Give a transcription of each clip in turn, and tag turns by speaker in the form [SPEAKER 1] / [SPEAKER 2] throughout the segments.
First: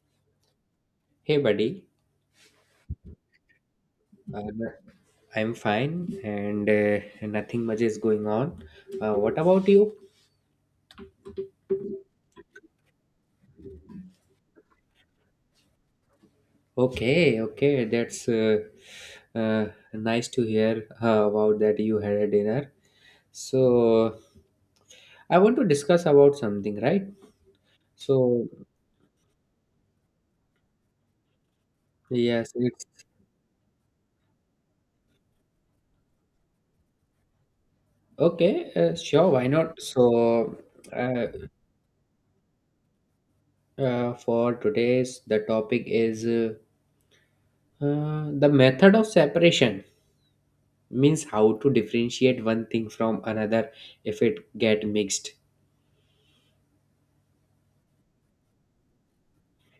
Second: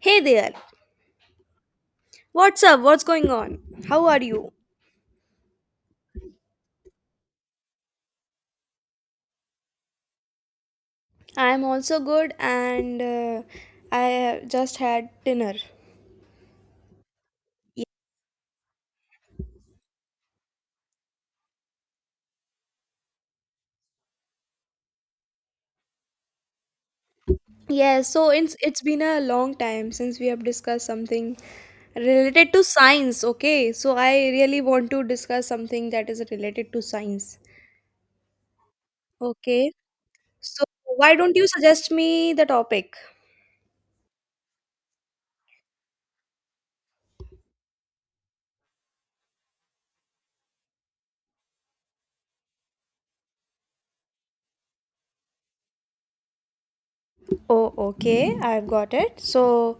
[SPEAKER 1] Hey there.
[SPEAKER 2] Hey, buddy.
[SPEAKER 1] What's up? What's going on? How are
[SPEAKER 2] Uh,
[SPEAKER 1] you?
[SPEAKER 2] I'm fine and nothing much is going on. What about you?
[SPEAKER 1] I'm also good, and I just had dinner.
[SPEAKER 2] Okay,
[SPEAKER 1] Ye-
[SPEAKER 2] okay. That's uh, Nice to hear about that you had a dinner. So, I want to discuss about something, right?
[SPEAKER 1] Yeah, so
[SPEAKER 2] So,
[SPEAKER 1] it's been a long time since we have discussed something related
[SPEAKER 2] yes,
[SPEAKER 1] to
[SPEAKER 2] it's
[SPEAKER 1] science, okay? So I really want to discuss something that is related to science.
[SPEAKER 2] okay. Sure, why
[SPEAKER 1] Okay.
[SPEAKER 2] not? So,
[SPEAKER 1] So why
[SPEAKER 2] uh,
[SPEAKER 1] don't you suggest me the topic?
[SPEAKER 2] for today's, the topic is the method of separation. Means how to differentiate one thing from another if it get mixed.
[SPEAKER 1] Oh, okay, I've got it. So,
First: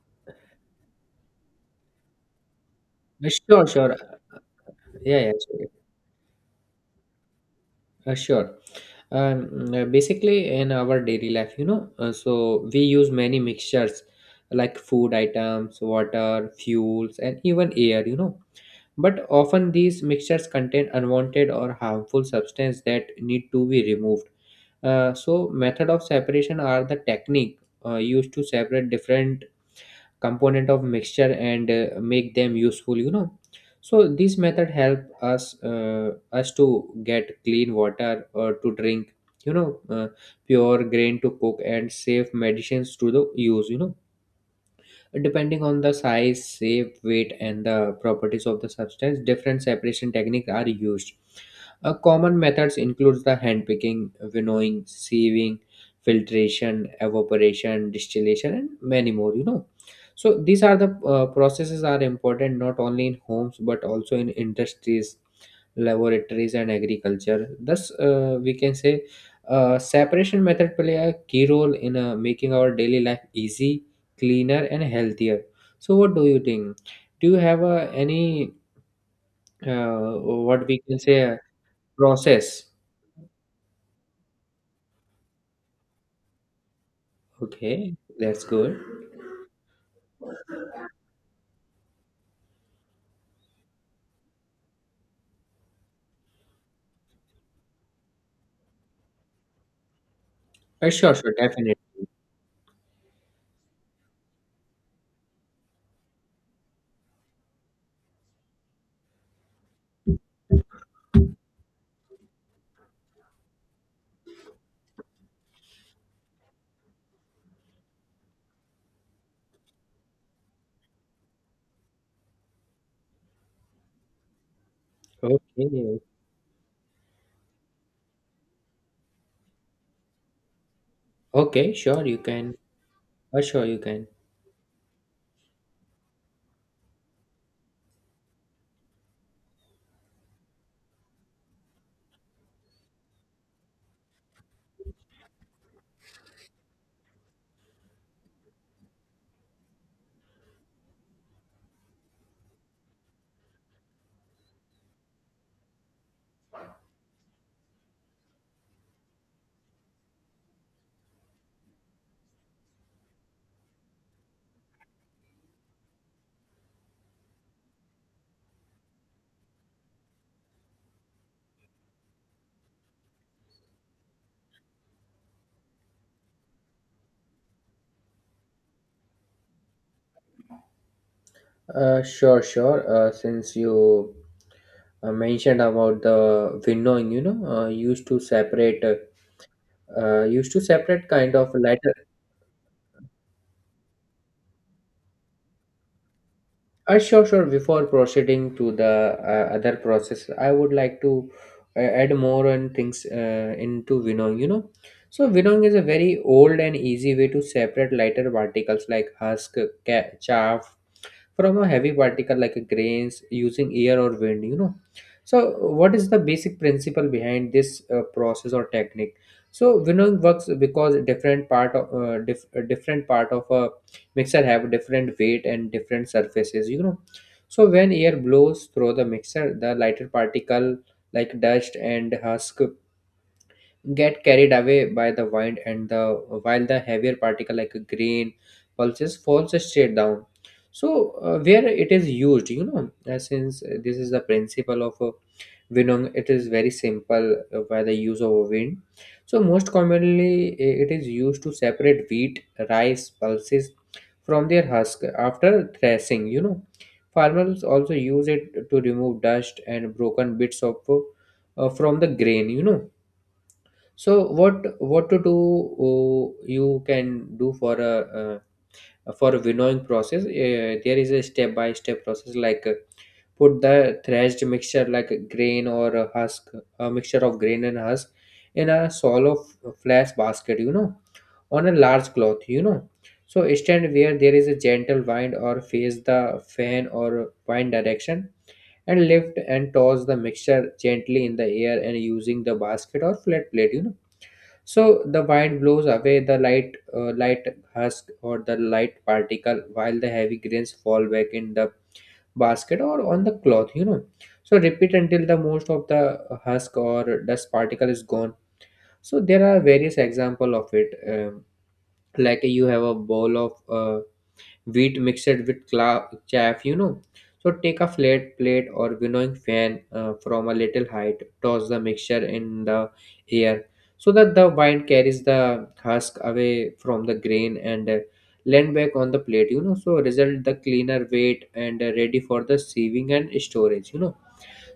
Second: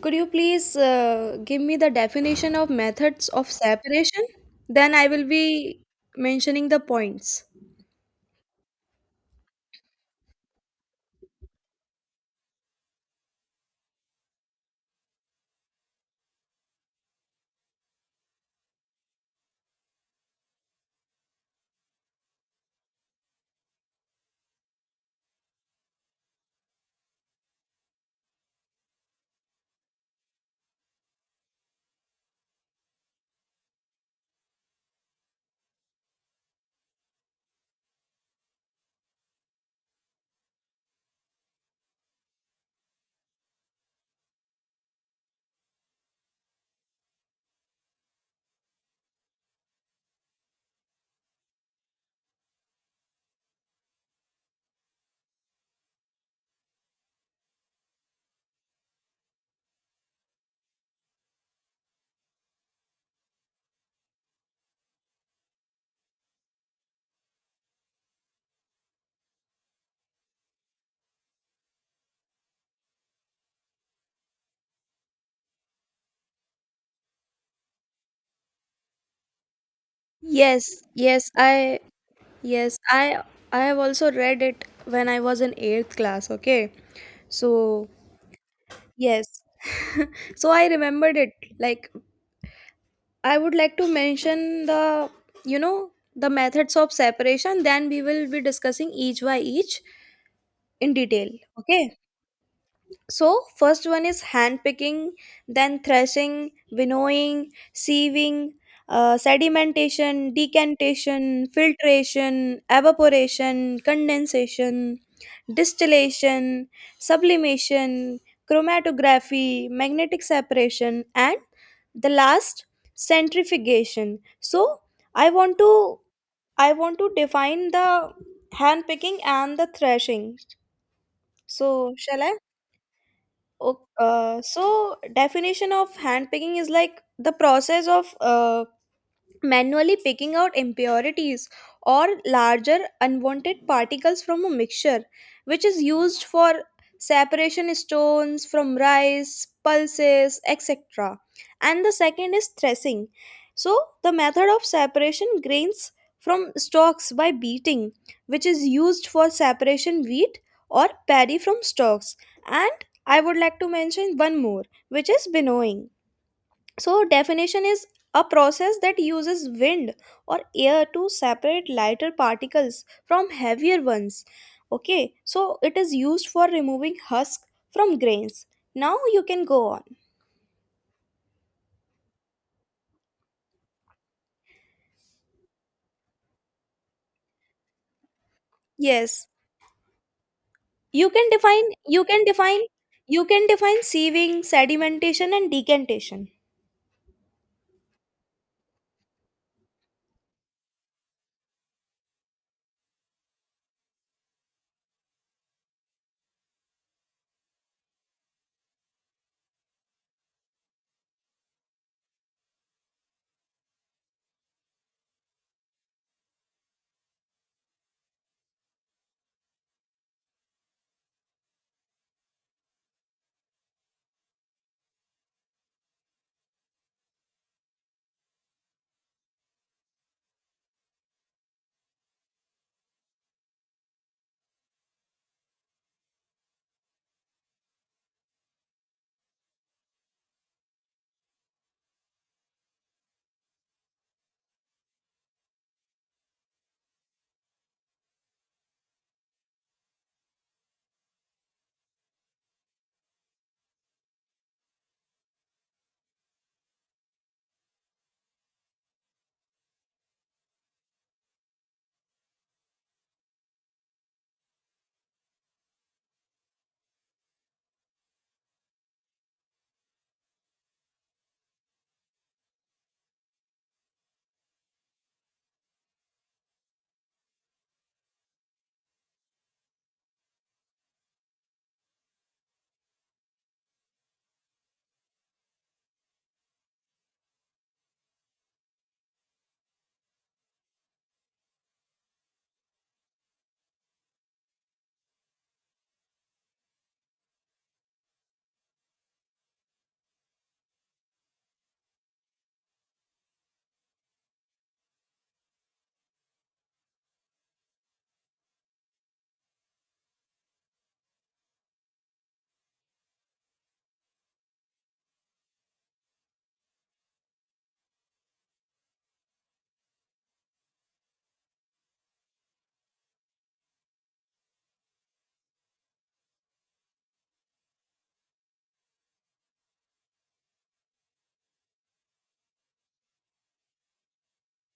[SPEAKER 1] could you please give me the definition of methods of
[SPEAKER 2] Sure,
[SPEAKER 1] separation? Then I
[SPEAKER 2] yeah
[SPEAKER 1] will
[SPEAKER 2] yeah sure.
[SPEAKER 1] be mentioning the points.
[SPEAKER 2] Sure. Basically in our daily life so we use many mixtures like food items, water, fuels, and even air, you know, but often these mixtures contain unwanted or harmful substance that need to be removed. Uh, so method of separation are the technique used to separate different component of mixture and make them useful, you know. This method help us to get clean water or to drink, you know uh, pure grain to cook, and safe medicines to the use, you know. Depending on the size, shape, weight, and the properties of the substance, different separation techniques are used. Common methods include the hand picking, winnowing, sieving, filtration, evaporation, distillation, and many more. You know, so these are the processes are important not only in homes but also in industries, laboratories, and agriculture. Thus, we can say separation method play a key role in making our daily life easy, cleaner, and healthier. So what do you think? Do you have a any uh, what we
[SPEAKER 1] Yes,
[SPEAKER 2] can say,
[SPEAKER 1] yes,
[SPEAKER 2] process?
[SPEAKER 1] yes, I I have also read it when I was in 8th class, okay? So,
[SPEAKER 2] Okay, that's good.
[SPEAKER 1] yes. So I remembered it. Like I would like to mention the methods of separation, then we will be discussing each by each
[SPEAKER 2] Uh,
[SPEAKER 1] in
[SPEAKER 2] sure,
[SPEAKER 1] detail,
[SPEAKER 2] sure, definitely.
[SPEAKER 1] okay? So, first one is hand picking, then threshing, winnowing, sieving, sedimentation, decantation, filtration, evaporation, condensation, distillation, sublimation, chromatography, magnetic separation, and the last centrifugation. So, I want to
[SPEAKER 2] Okay,
[SPEAKER 1] I want to define the hand picking and the threshing.
[SPEAKER 2] okay,
[SPEAKER 1] So,
[SPEAKER 2] sure, you
[SPEAKER 1] shall I?
[SPEAKER 2] can. Uh, sure, you
[SPEAKER 1] Okay,
[SPEAKER 2] can.
[SPEAKER 1] so definition of handpicking is like the process of manually picking out impurities or larger unwanted particles from a mixture, which is used for separation stones from rice, pulses, etc. And the second is threshing. So, the method of separation grains from stalks by beating, which is used for separation wheat or paddy from stalks. And I would like to mention one more, which is winnowing. So definition is a process that uses wind or air to separate lighter particles from heavier ones, okay? So it is used for removing husk from grains. Now you can go on.
[SPEAKER 2] Uh, sure sure uh, since you mentioned about the windowing, you know,
[SPEAKER 1] Yes,
[SPEAKER 2] used to
[SPEAKER 1] you
[SPEAKER 2] separate
[SPEAKER 1] can
[SPEAKER 2] kind of
[SPEAKER 1] define
[SPEAKER 2] lighter.
[SPEAKER 1] you can define you can define sieving, sedimentation, and decantation.
[SPEAKER 2] Sure, sure. Before proceeding to the other process, I would like to add more on things into winnowing. You know, so winnowing is a very old and easy way to separate lighter particles like husk, chaff, from a heavy particle like a grains using air or wind, you know. So what is the basic principle behind this process or technique? So winnowing works because different part of a mixer have different weight and different surfaces, you know. So when air blows through the mixer, the lighter particle like dust and husk get carried away by the wind, and the while the heavier particle like a grain, pulses, falls straight down. So where it is used, you know? Uh, since this is the principle of winong, it is very simple by the use of a wind. So most commonly, it is used to separate wheat, rice, pulses from their husk after threshing, you know. Farmers also use it to remove dust and broken bits of from the grain, you know. So what to do, you can do for a winnowing process? There is a step by step process, like, put the thrashed mixture like grain or a husk, a mixture of grain and husk, in a shallow flash basket, you know, on a large cloth, you know. So stand where there is a gentle wind or face the fan or wind direction, and lift and toss the mixture gently in the air and using the basket or flat plate, you know. So the wind blows away the light husk or the light particle, while the heavy grains fall back in the basket or on the cloth, you know. So repeat until the most of the husk or dust particle is gone. So there are various example of it. Um, like, you have a bowl of wheat mixed with chaff, you know. So take a flat plate or winnowing fan from a little height, toss the mixture in the air so that the wind carries the husk away from the grain and land back on the plate, you know. So result the cleaner weight and ready for the sieving and storage, you know.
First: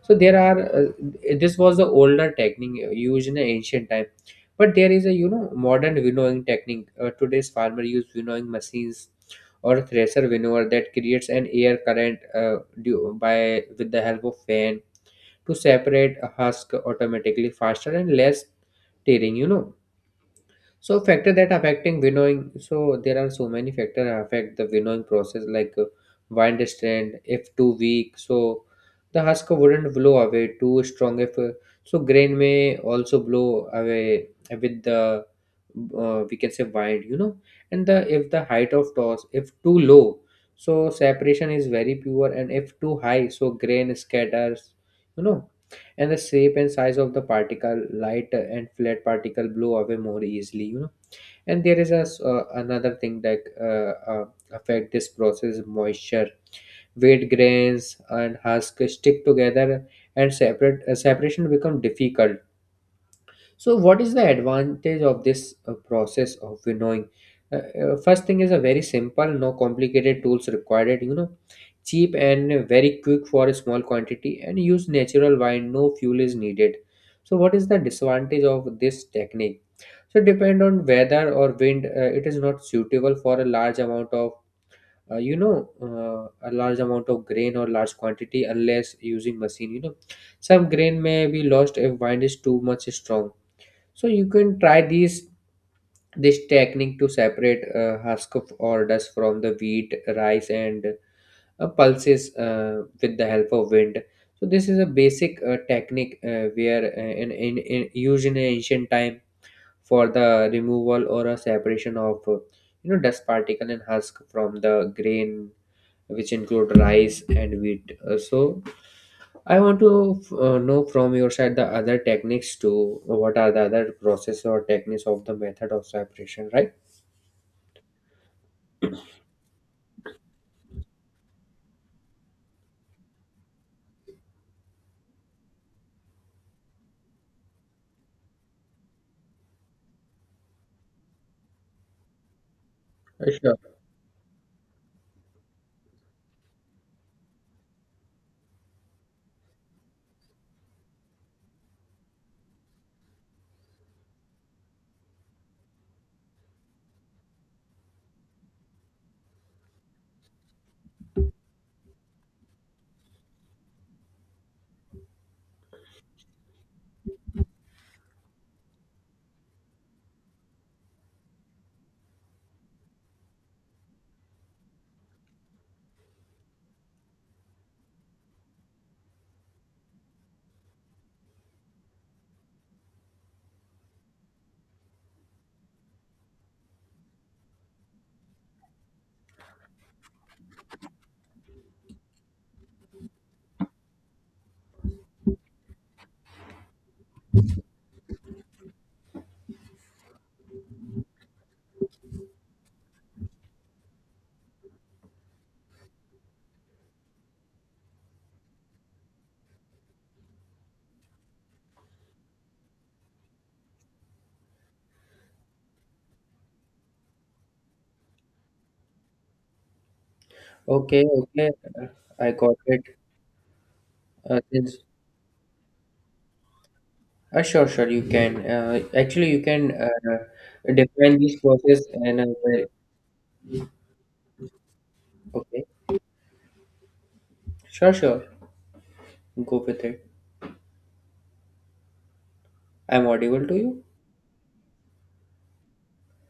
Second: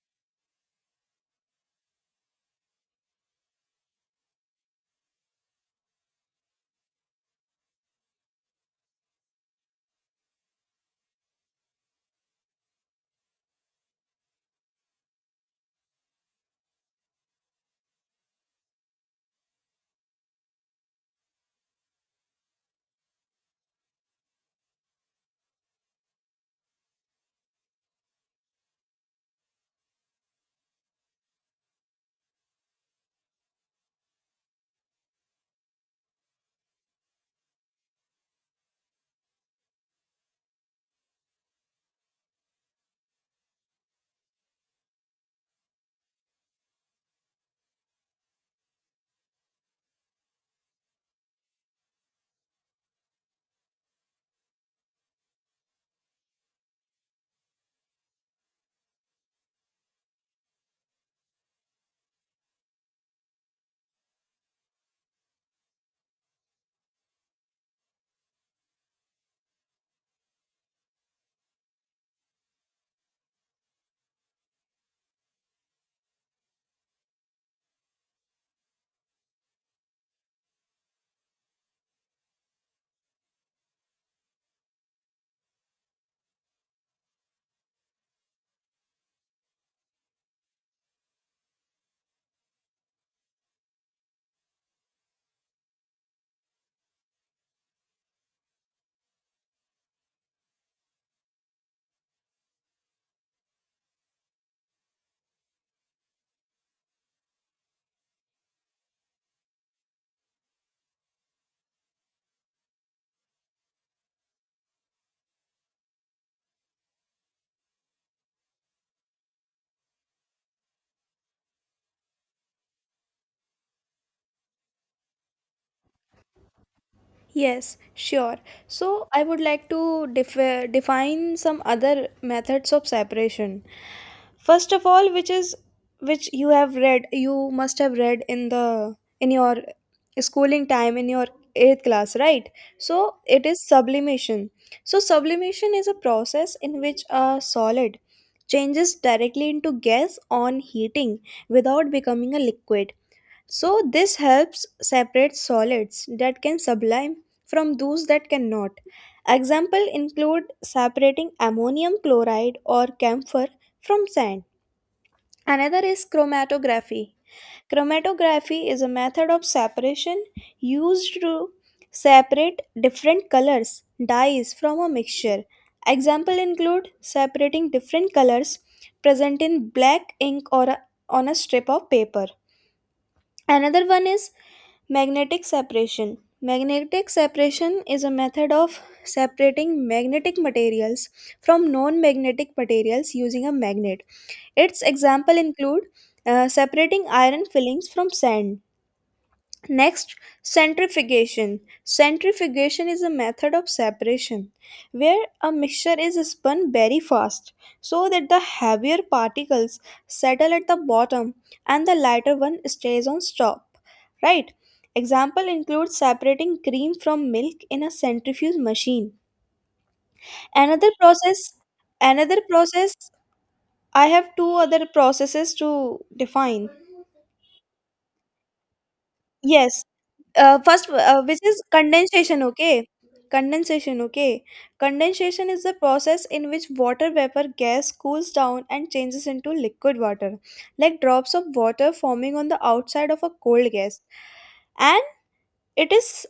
[SPEAKER 2] So there are this was the older technique used in the ancient time, but there is a, you know, modern winnowing technique. Uh, today's farmer use winnowing machines or thresher winnower that creates an air current due by with the help of fan to separate a husk automatically, faster and less tearing, you know. So factor that affecting winnowing. So there are so many factors that affect the winnowing process, like, wind strength. If too weak, so the husk wouldn't blow away. Too strong, if so, grain may also blow away with the, we can say, wind. You know, and the if the height of toss if too low, so separation is very pure, and if too high, so grain scatters. You know, and the shape and size of the particle, light and flat particle, blow away more easily. You know, and there is a another thing that uh, uh, affect this process, moisture. Wheat grains and husk stick together and separate separation become difficult. So what is the advantage of this process of winnowing? Uh, first thing is a very simple, no complicated tools required, you know, cheap and very quick for a small quantity and use natural wine, no fuel is needed. So what is the disadvantage of this technique? So depend on weather or wind. It is not suitable for a large amount of, a large amount of grain or large quantity unless using machine. You know, some grain may be lost if wind is too much strong. So you can try these this technique to separate husk or dust from the wheat, rice, and pulses with the help of wind. So this is a basic technique where in used in ancient time for the removal or a separation of you know, dust particle and husk from the grain, which include rice and wheat. So I want to know from your side the other techniques to, what are the other process or techniques of the method of separation, right?
[SPEAKER 1] Yes, sure. So I would like to define some other methods of separation. First of all, which you have read, you must have read in the in your schooling time, in your eighth class, right? So it
[SPEAKER 2] Sure.
[SPEAKER 1] is sublimation. So sublimation is a process in which a solid changes directly into gas on heating without becoming a liquid, so this helps separate solids that can sublime from those that cannot. Example include separating ammonium chloride or camphor from sand. Another is chromatography. Chromatography is a method of separation used to separate different colors, dyes from a mixture. Example include separating different colors present in black ink or on a strip of paper. Another one is magnetic separation. Magnetic separation is a method of separating magnetic materials from non magnetic materials using a magnet. Its example include separating iron fillings from sand. Next, centrifugation. Centrifugation is a method of separation where a mixture is spun very fast, so that the heavier particles settle at the bottom and the lighter one stays on top. Right? Example includes separating cream from milk in a centrifuge machine. Another
[SPEAKER 2] Okay, okay.
[SPEAKER 1] process
[SPEAKER 2] Uh, I
[SPEAKER 1] another
[SPEAKER 2] got it.
[SPEAKER 1] process I have
[SPEAKER 2] uh,
[SPEAKER 1] two
[SPEAKER 2] since-
[SPEAKER 1] other processes to define.
[SPEAKER 2] uh, sure sure you can.
[SPEAKER 1] Yes, first,
[SPEAKER 2] Define this
[SPEAKER 1] which is
[SPEAKER 2] process and uh,
[SPEAKER 1] condensation.
[SPEAKER 2] where-
[SPEAKER 1] Okay, condensation okay condensation is
[SPEAKER 2] okay,
[SPEAKER 1] the process in which water vapor gas
[SPEAKER 2] sure, sure,
[SPEAKER 1] cools down and changes into
[SPEAKER 2] go with
[SPEAKER 1] liquid
[SPEAKER 2] it.
[SPEAKER 1] water, like drops of water forming on the
[SPEAKER 2] I'm
[SPEAKER 1] outside of a
[SPEAKER 2] audible to you.
[SPEAKER 1] cold gas. And it is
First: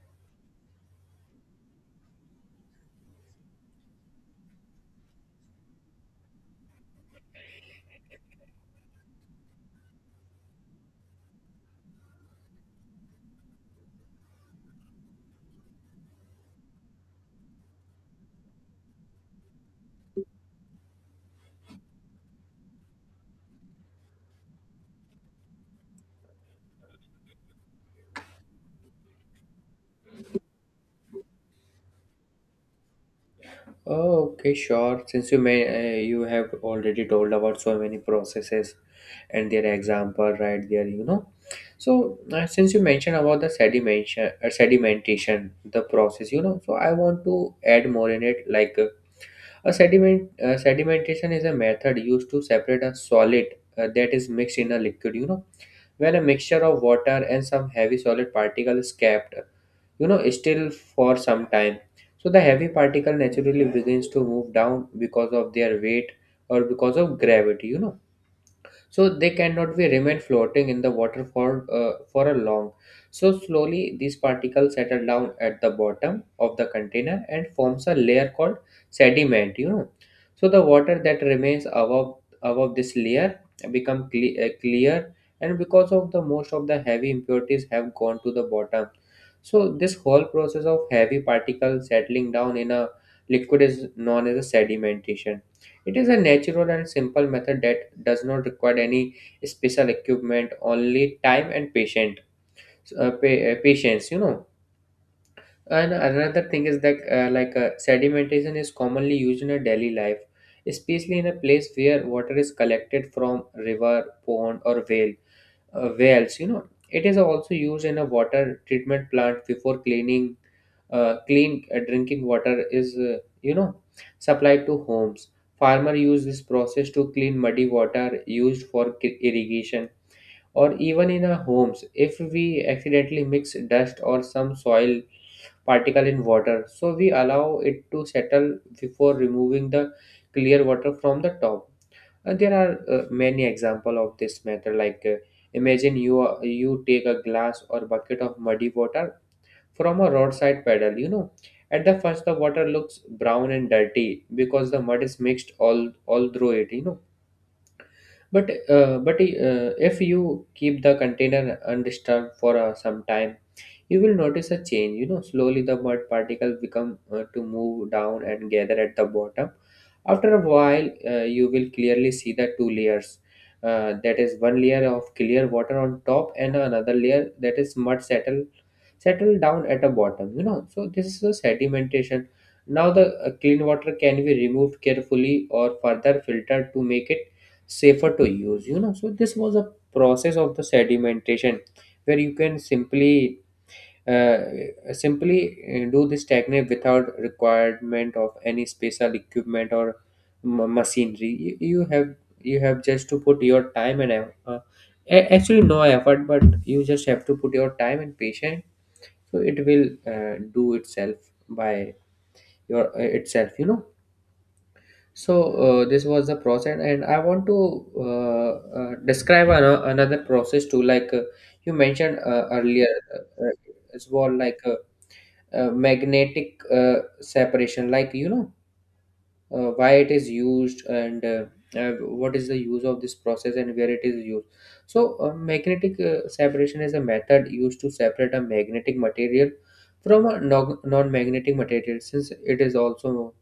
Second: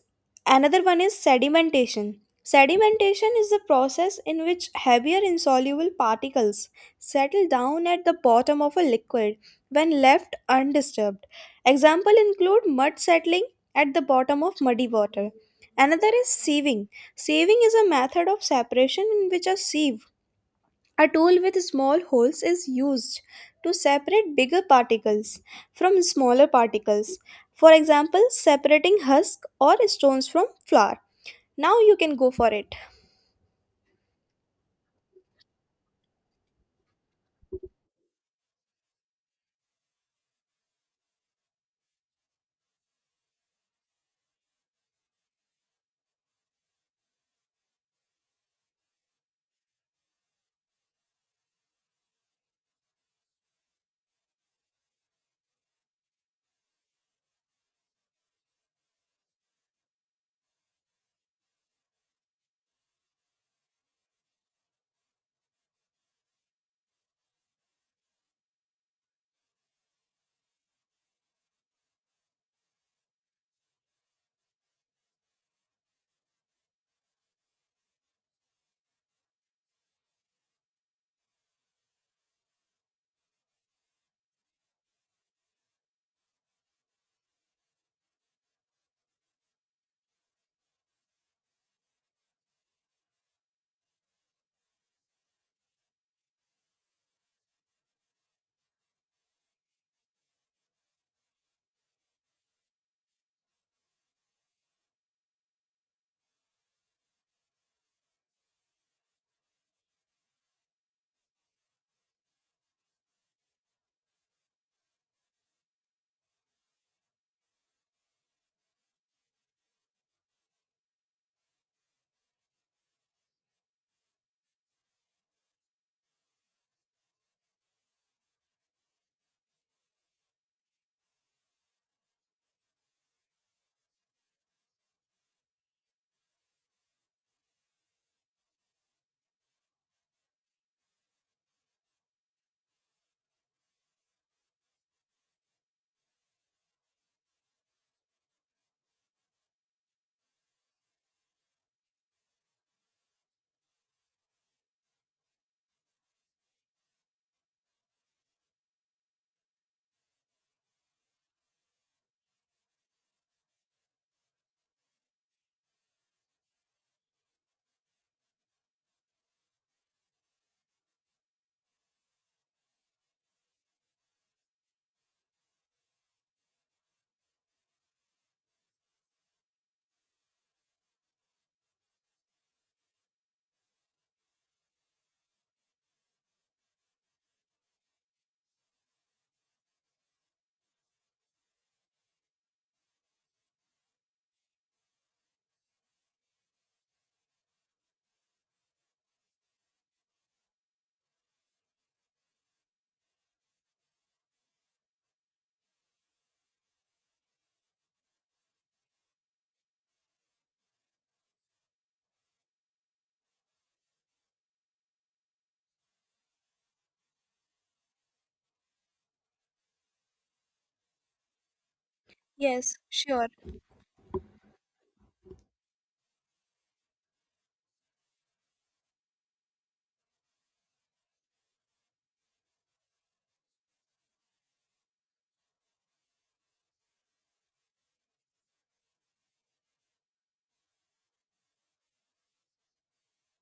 [SPEAKER 1] Another one is sedimentation. Sedimentation is the process in which heavier insoluble particles settle down at the bottom of a liquid when left undisturbed. Example include mud settling at the bottom of muddy water. Another is sieving. Sieving is a method of separation in which a sieve, a tool with small holes, is used to separate bigger particles from smaller particles. For example, separating husk or stones from flour. Now you can go for it.
[SPEAKER 2] Oh, okay, sure. Since you have already told about so many processes and their example right there, you know. So since you mentioned about the sedimentation, the process, you know, so I want to add more in it. Like, sedimentation is a method used to separate a solid that is mixed in a liquid, you know. When a mixture of water and some heavy solid particles is kept, you know, still for some time, so the heavy particle naturally begins to move down because of their weight, or because of gravity, you know. So they cannot be remain floating in the water for a long. So slowly these particles settle down at the bottom of the container and forms a layer called sediment, you know. So the water that remains above this layer become clear, and because of the most of the heavy impurities have gone to the bottom. So this whole process of heavy particles settling down in a liquid is known as a sedimentation. It is a natural and simple method that does not require any special equipment, only time and patience, you know. And another thing is that, sedimentation is commonly used in a daily life, especially in a place where water is collected from river, pond, or wells, you know. It is also used in a water treatment plant before clean drinking water is, supplied to homes. Farmer use this process to clean muddy water used for irrigation, or even in our homes if we accidentally mix dust or some soil particle in water. So we allow it to settle before removing the clear water from the top. And there are, many example of this method. Like, imagine you are you take a glass or bucket of muddy water from a roadside puddle. You know, at the first the water looks brown and dirty because the mud is mixed all through it. You know. But if you keep the container undisturbed for some time, you will notice a change. You know, slowly the mud particles become to move down and gather at the bottom. After a while, you will clearly see the two layers, that is, one layer of clear water on top and another layer that is mud settle down at the bottom, you know. So this is a sedimentation. Now the clean water can be removed carefully or further filtered to make it safer to use, you know. So this was a process of the sedimentation, where you can simply uh, simply do this technique without requirement of any special equipment or machinery. You, you have you have just to put your time and actually no effort, but you just have to put your time and patience. So it will do itself by your itself, you know. So this was the process, and I want to uh, describe another process too. Like you mentioned
[SPEAKER 1] Yes,
[SPEAKER 2] earlier,
[SPEAKER 1] sure.
[SPEAKER 2] as well, like magnetic separation, like, you know, why it is used and uh, what is the use of this process and where it is used. So magnetic separation is a method used to separate a magnetic material from a non-magnetic material, since it is also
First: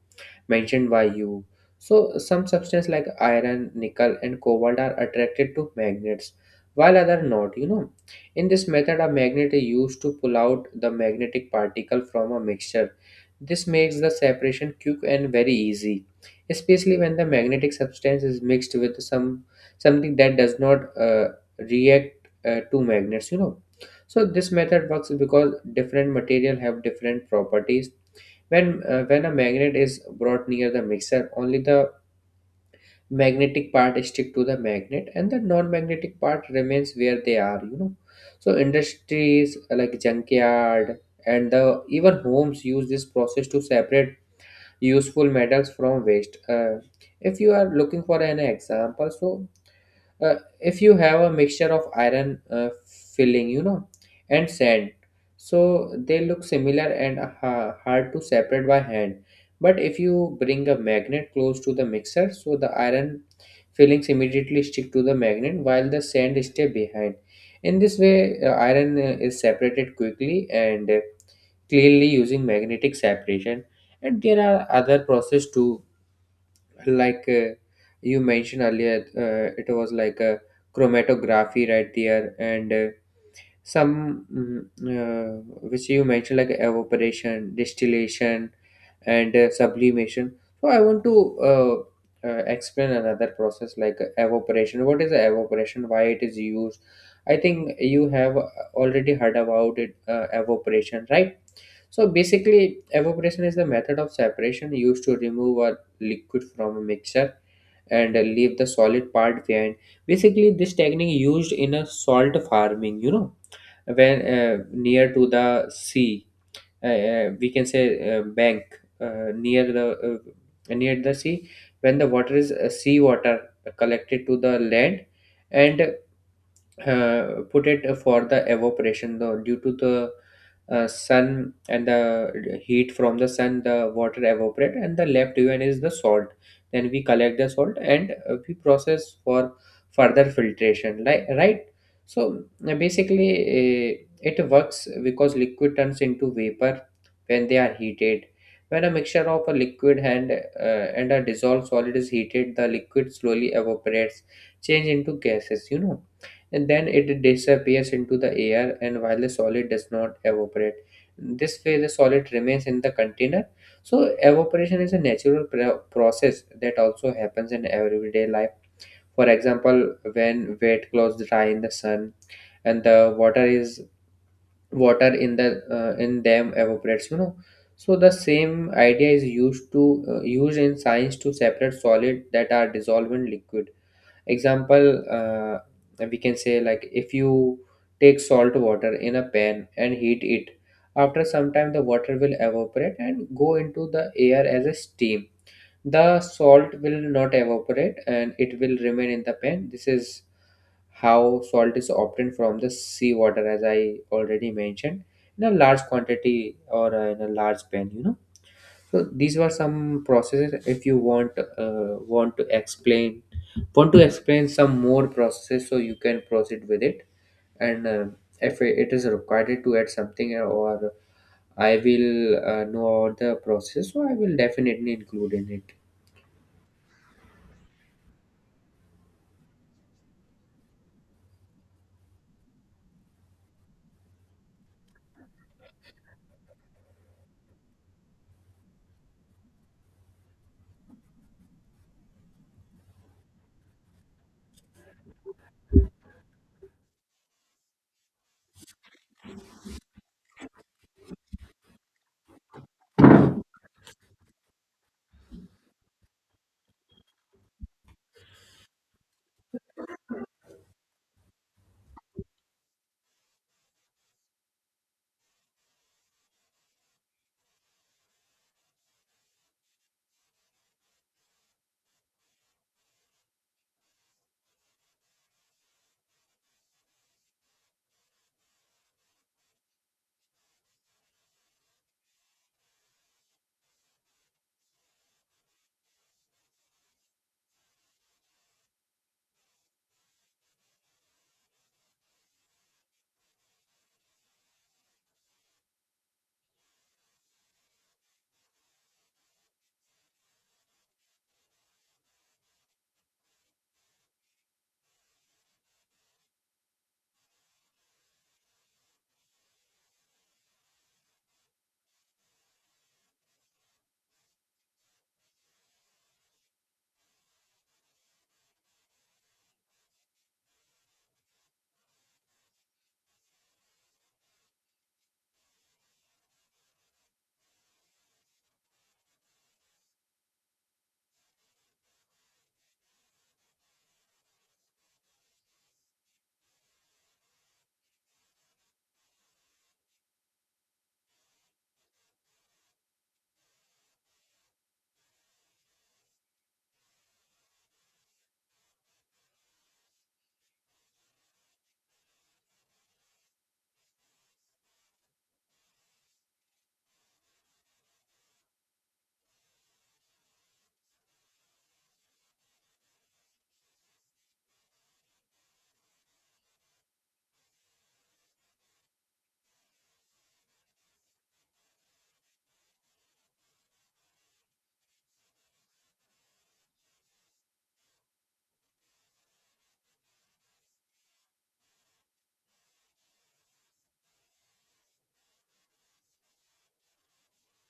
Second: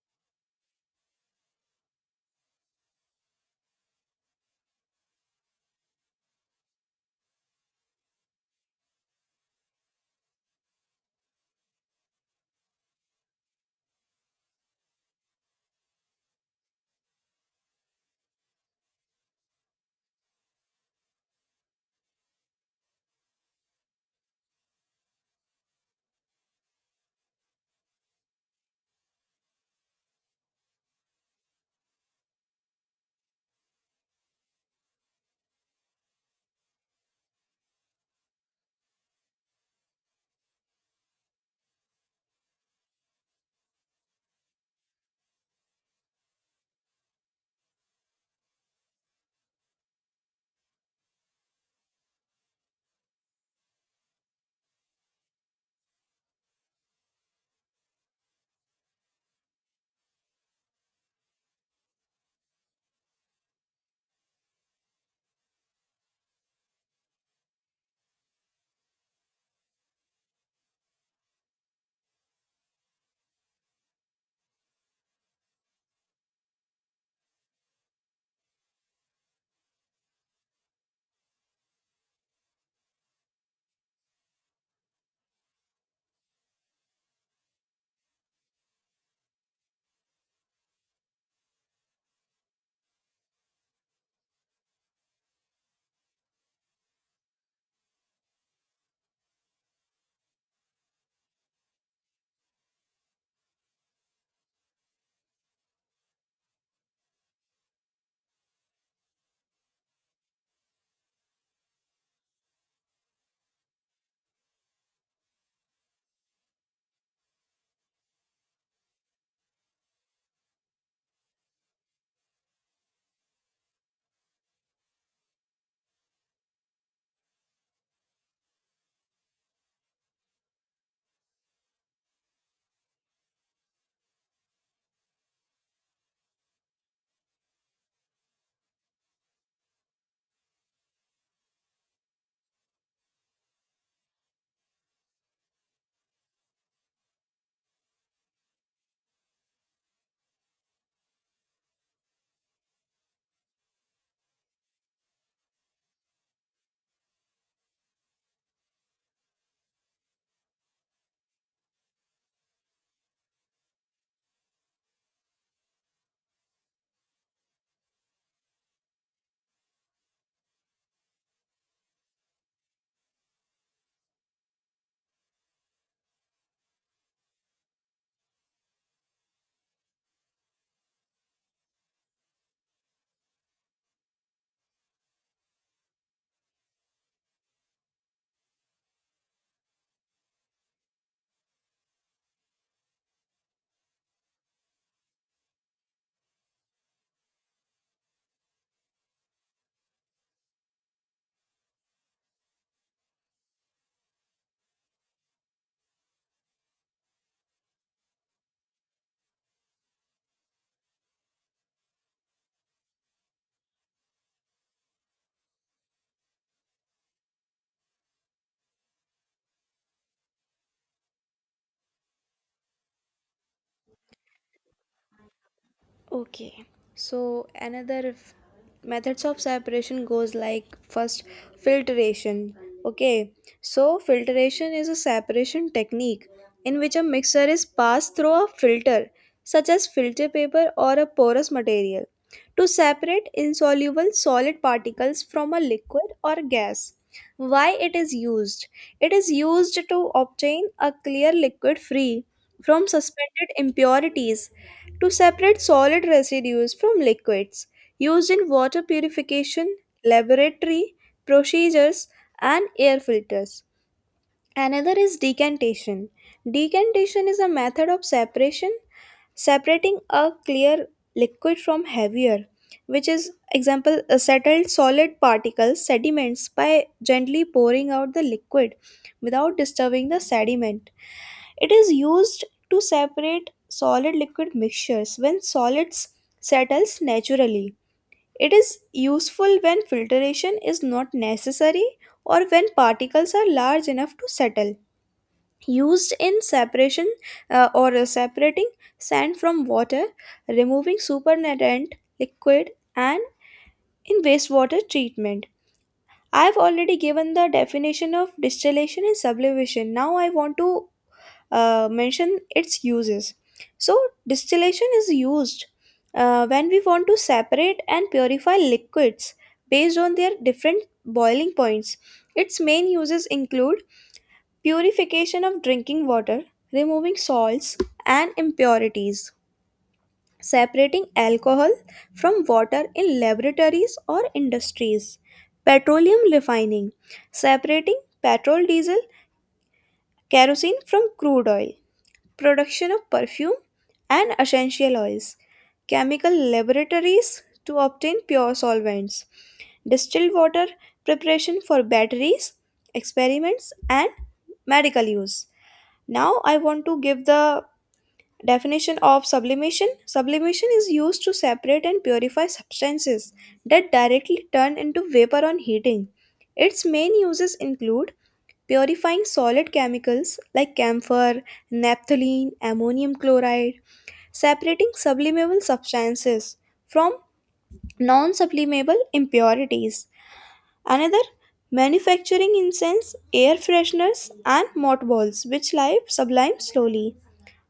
[SPEAKER 2] mentioned by you. So some substances like iron, nickel, and cobalt are attracted to magnets, while other not. You know, in this method, a magnet is used to pull out the magnetic particle from a mixture. This makes the separation quick and very easy, especially when the magnetic substance is mixed with some something that does not react to magnets. You know, so this method works because different material have different properties. When when a magnet is brought near the mixer, only the magnetic part stick to the magnet and the non-magnetic part remains where they are, you know. So industries like junkyard and the even homes use this process to separate useful metals from waste. If you are looking for an example, so if you have a mixture of iron filling, you know, and sand, so they look similar and hard to separate by hand. But if you bring a magnet close to the mixer, so the iron fillings immediately stick to the magnet, while the sand stay behind. In this way, iron is separated quickly and cleanly using magnetic separation. And there are other process too, like you mentioned earlier, it was like a chromatography right there. And some which you mentioned like evaporation, distillation, and sublimation. So I want to explain another process, like evaporation. What is evaporation, why it is used? I think you have already heard about it, evaporation, right? So basically, evaporation is the method of separation used to remove a liquid from a mixture and leave the solid part behind. Basically, this technique used in a salt farming, you know. When near to the sea, we can say, bank, near the sea, when the water is sea water collected to the land, and put it for the evaporation, though, due to the sun and the heat from the sun, the water evaporate and the left even is the salt. Then we collect the salt and we process for further filtration, like, right? So basically, it works because liquid turns into vapor when they are heated. When a mixture of a liquid and a dissolved solid is heated, the liquid slowly evaporates, change into gases, you know, and then it disappears into the air, and while the solid does not evaporate. This way the solid remains in the container. So evaporation is a natural process that also happens in everyday life. For example, when wet clothes dry in the sun and the water in the in them evaporates, you know. So the same idea is used in science to separate solid that are dissolved in liquid. Example, we can say, like, if you take salt water in a pan and heat it, after some time the water will evaporate and go into the air as a steam. The salt will not evaporate and it will remain in the pan. This is how salt is obtained from the sea water, as I already mentioned, in a large quantity or in a large pan, you know. So these were some processes. If you want to explain some more processes, so you can proceed with it. And if it is required to add something, or I will know about the process, so I will definitely include in it.
[SPEAKER 1] Okay, so another methods of separation goes like, first, filtration. Okay, so filtration is a separation technique in which a mixture is passed through a filter, such as filter paper or a porous material, to separate insoluble solid particles from a liquid or gas. Why it is used? It is used to obtain a clear liquid free from suspended impurities, to separate solid residues from liquids, used in water purification, laboratory procedures, and air filters. Another is decantation. Decantation is a method of separation, separating a clear liquid from heavier, which is example settled solid particles, sediments, by gently pouring out the liquid without disturbing the sediment. It is used to separate solid liquid mixtures when solids settles naturally. It is useful when filtration is not necessary or when particles are large enough to settle, used in separation, or separating sand from water, removing supernatant liquid, and in wastewater treatment. I've already given the definition of distillation and sublimation. Now I want to mention its uses. So, distillation is used when we want to separate and purify liquids based on their different boiling points. Its main uses include purification of drinking water, removing salts and impurities, separating alcohol from water in laboratories or industries, petroleum refining, separating petrol, diesel, kerosene from crude oil, production of perfume and essential oils, chemical laboratories to obtain pure solvents, distilled water preparation for batteries, experiments, and medical use. Now, I want to give the definition of sublimation. Sublimation is used to separate and purify substances that directly turn into vapor on heating. Its main uses include purifying solid chemicals like camphor, naphthalene, ammonium chloride, separating sublimable substances from non sublimable impurities. Another: manufacturing incense, air fresheners, and mothballs, which live sublime slowly.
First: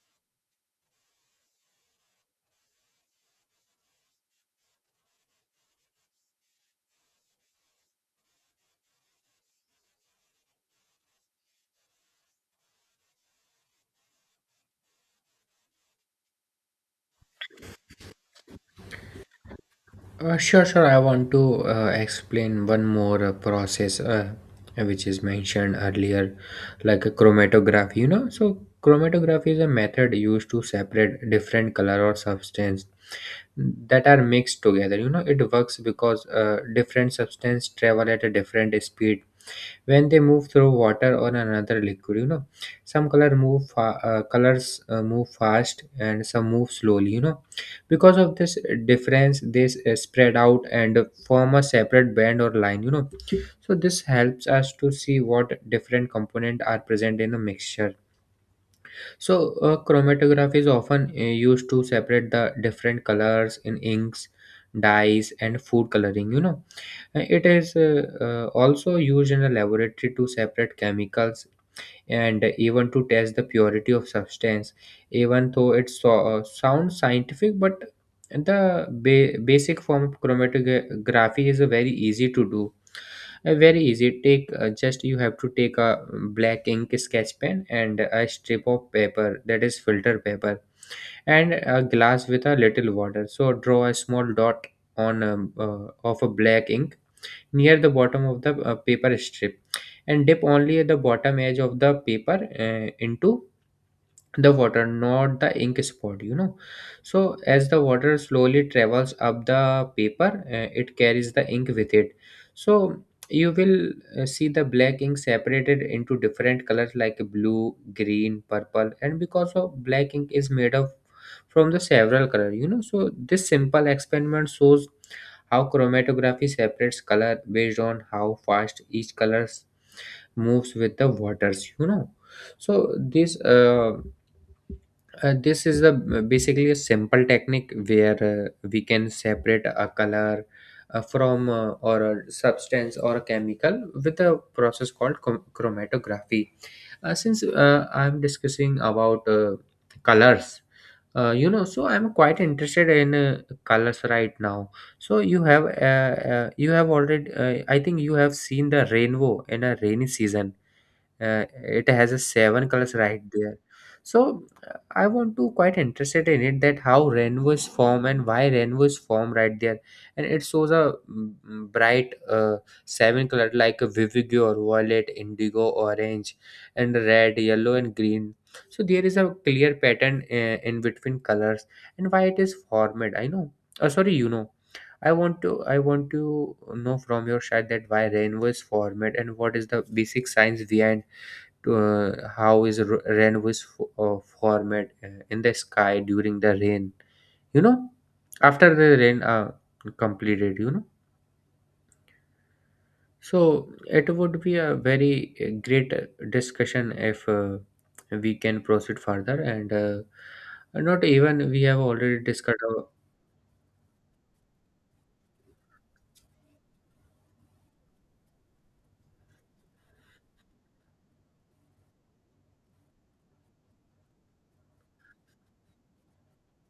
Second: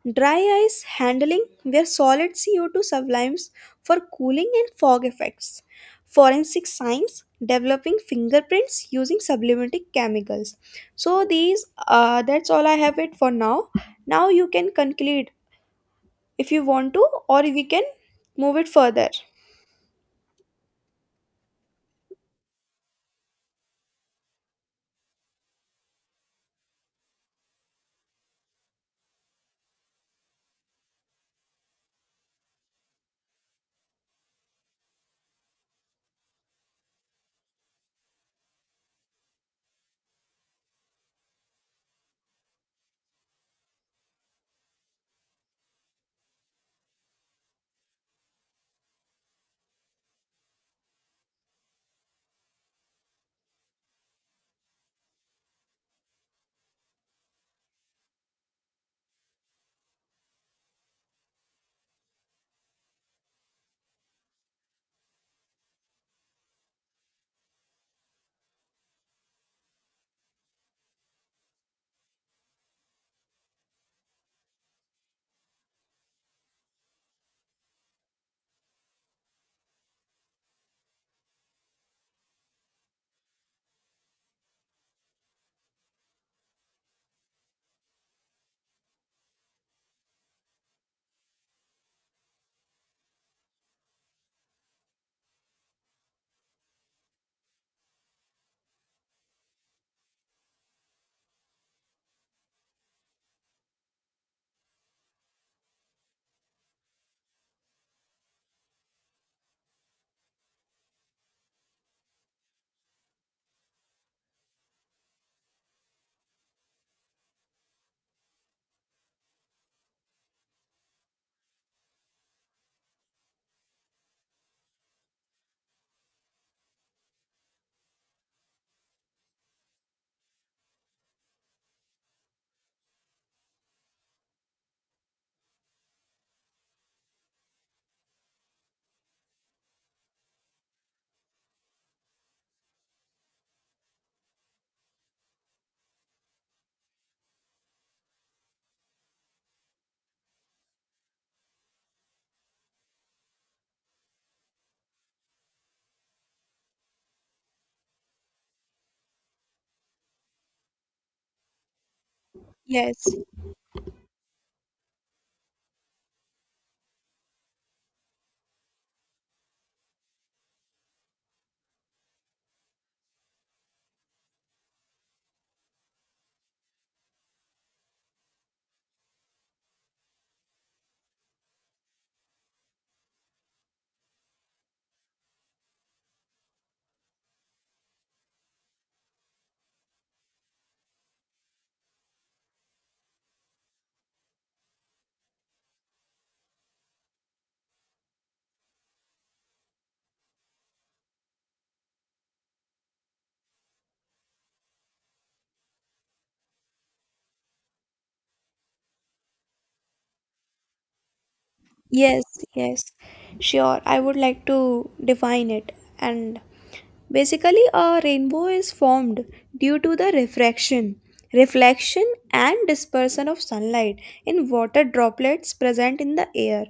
[SPEAKER 1] Dry ice handling, where solid CO2 sublimes for cooling and fog effects. Forensic science, developing fingerprints using sublimatic chemicals. So that's all I have it for now. Now you can conclude if you want to, or we can move it further.
[SPEAKER 2] Sure, sure. I want to explain one more process which is mentioned earlier, like a chromatography. You know, so chromatography is a method used to separate different color or substance that are mixed together. You know, it works because different substance travel at a different speed when they move through water or another liquid, you know. Some colors move fast and some move slowly, you know. Because of this difference, spread out and form a separate band or line, you know. So this helps us to see what different components are present in a mixture. So chromatography is often used to separate the different colors in inks, dyes, and food coloring, you know. It is also used in a laboratory to separate chemicals and even to test the purity of substance. Even though it sounds scientific, but the basic form of chromatography is very easy to do. Very easy. Take just you have to take a black ink sketch pen and a strip of paper, that is, filter paper, and a glass with a little water. So draw a small dot on of a black ink near the bottom of the paper strip, and dip only the bottom edge of the paper into the water, not the ink spot, you know. So as the water slowly travels up the paper, it carries the ink with it. So you will see the black ink separated into different colors, like blue, green, purple, and because of black ink is made of from the several color, you know. So this simple experiment shows how chromatography separates color based on how fast each color moves with the waters, you know. So this is the basically a simple technique where we can separate a color from or a substance or a chemical with a process called chromatography. Since I'm discussing about colors, you know, so I'm quite interested in colors right now. So you have already, I think you have seen the rainbow in a rainy season. It has a seven colors
[SPEAKER 1] Yes.
[SPEAKER 2] right there. So I want to quite interested in it, that how rainbows form and why rainbows form right there. And it shows a bright seven color, like a vivid or violet, indigo, orange, and red, yellow, and green. So there is a clear pattern in between colors, and why it is formed, I know. Oh, sorry, you know, I want to know from your side that why rainbow is formed and what is the basic science behind, to how is rain formed in the sky during the rain, you know, after the rain completed, you know. So it would be a very great discussion if we can proceed further and not even we have already
[SPEAKER 1] Yes,
[SPEAKER 2] discussed
[SPEAKER 1] yes, sure. I would like to define it. And basically, a rainbow is formed due to the refraction, reflection, and dispersion of sunlight in water droplets present in the air.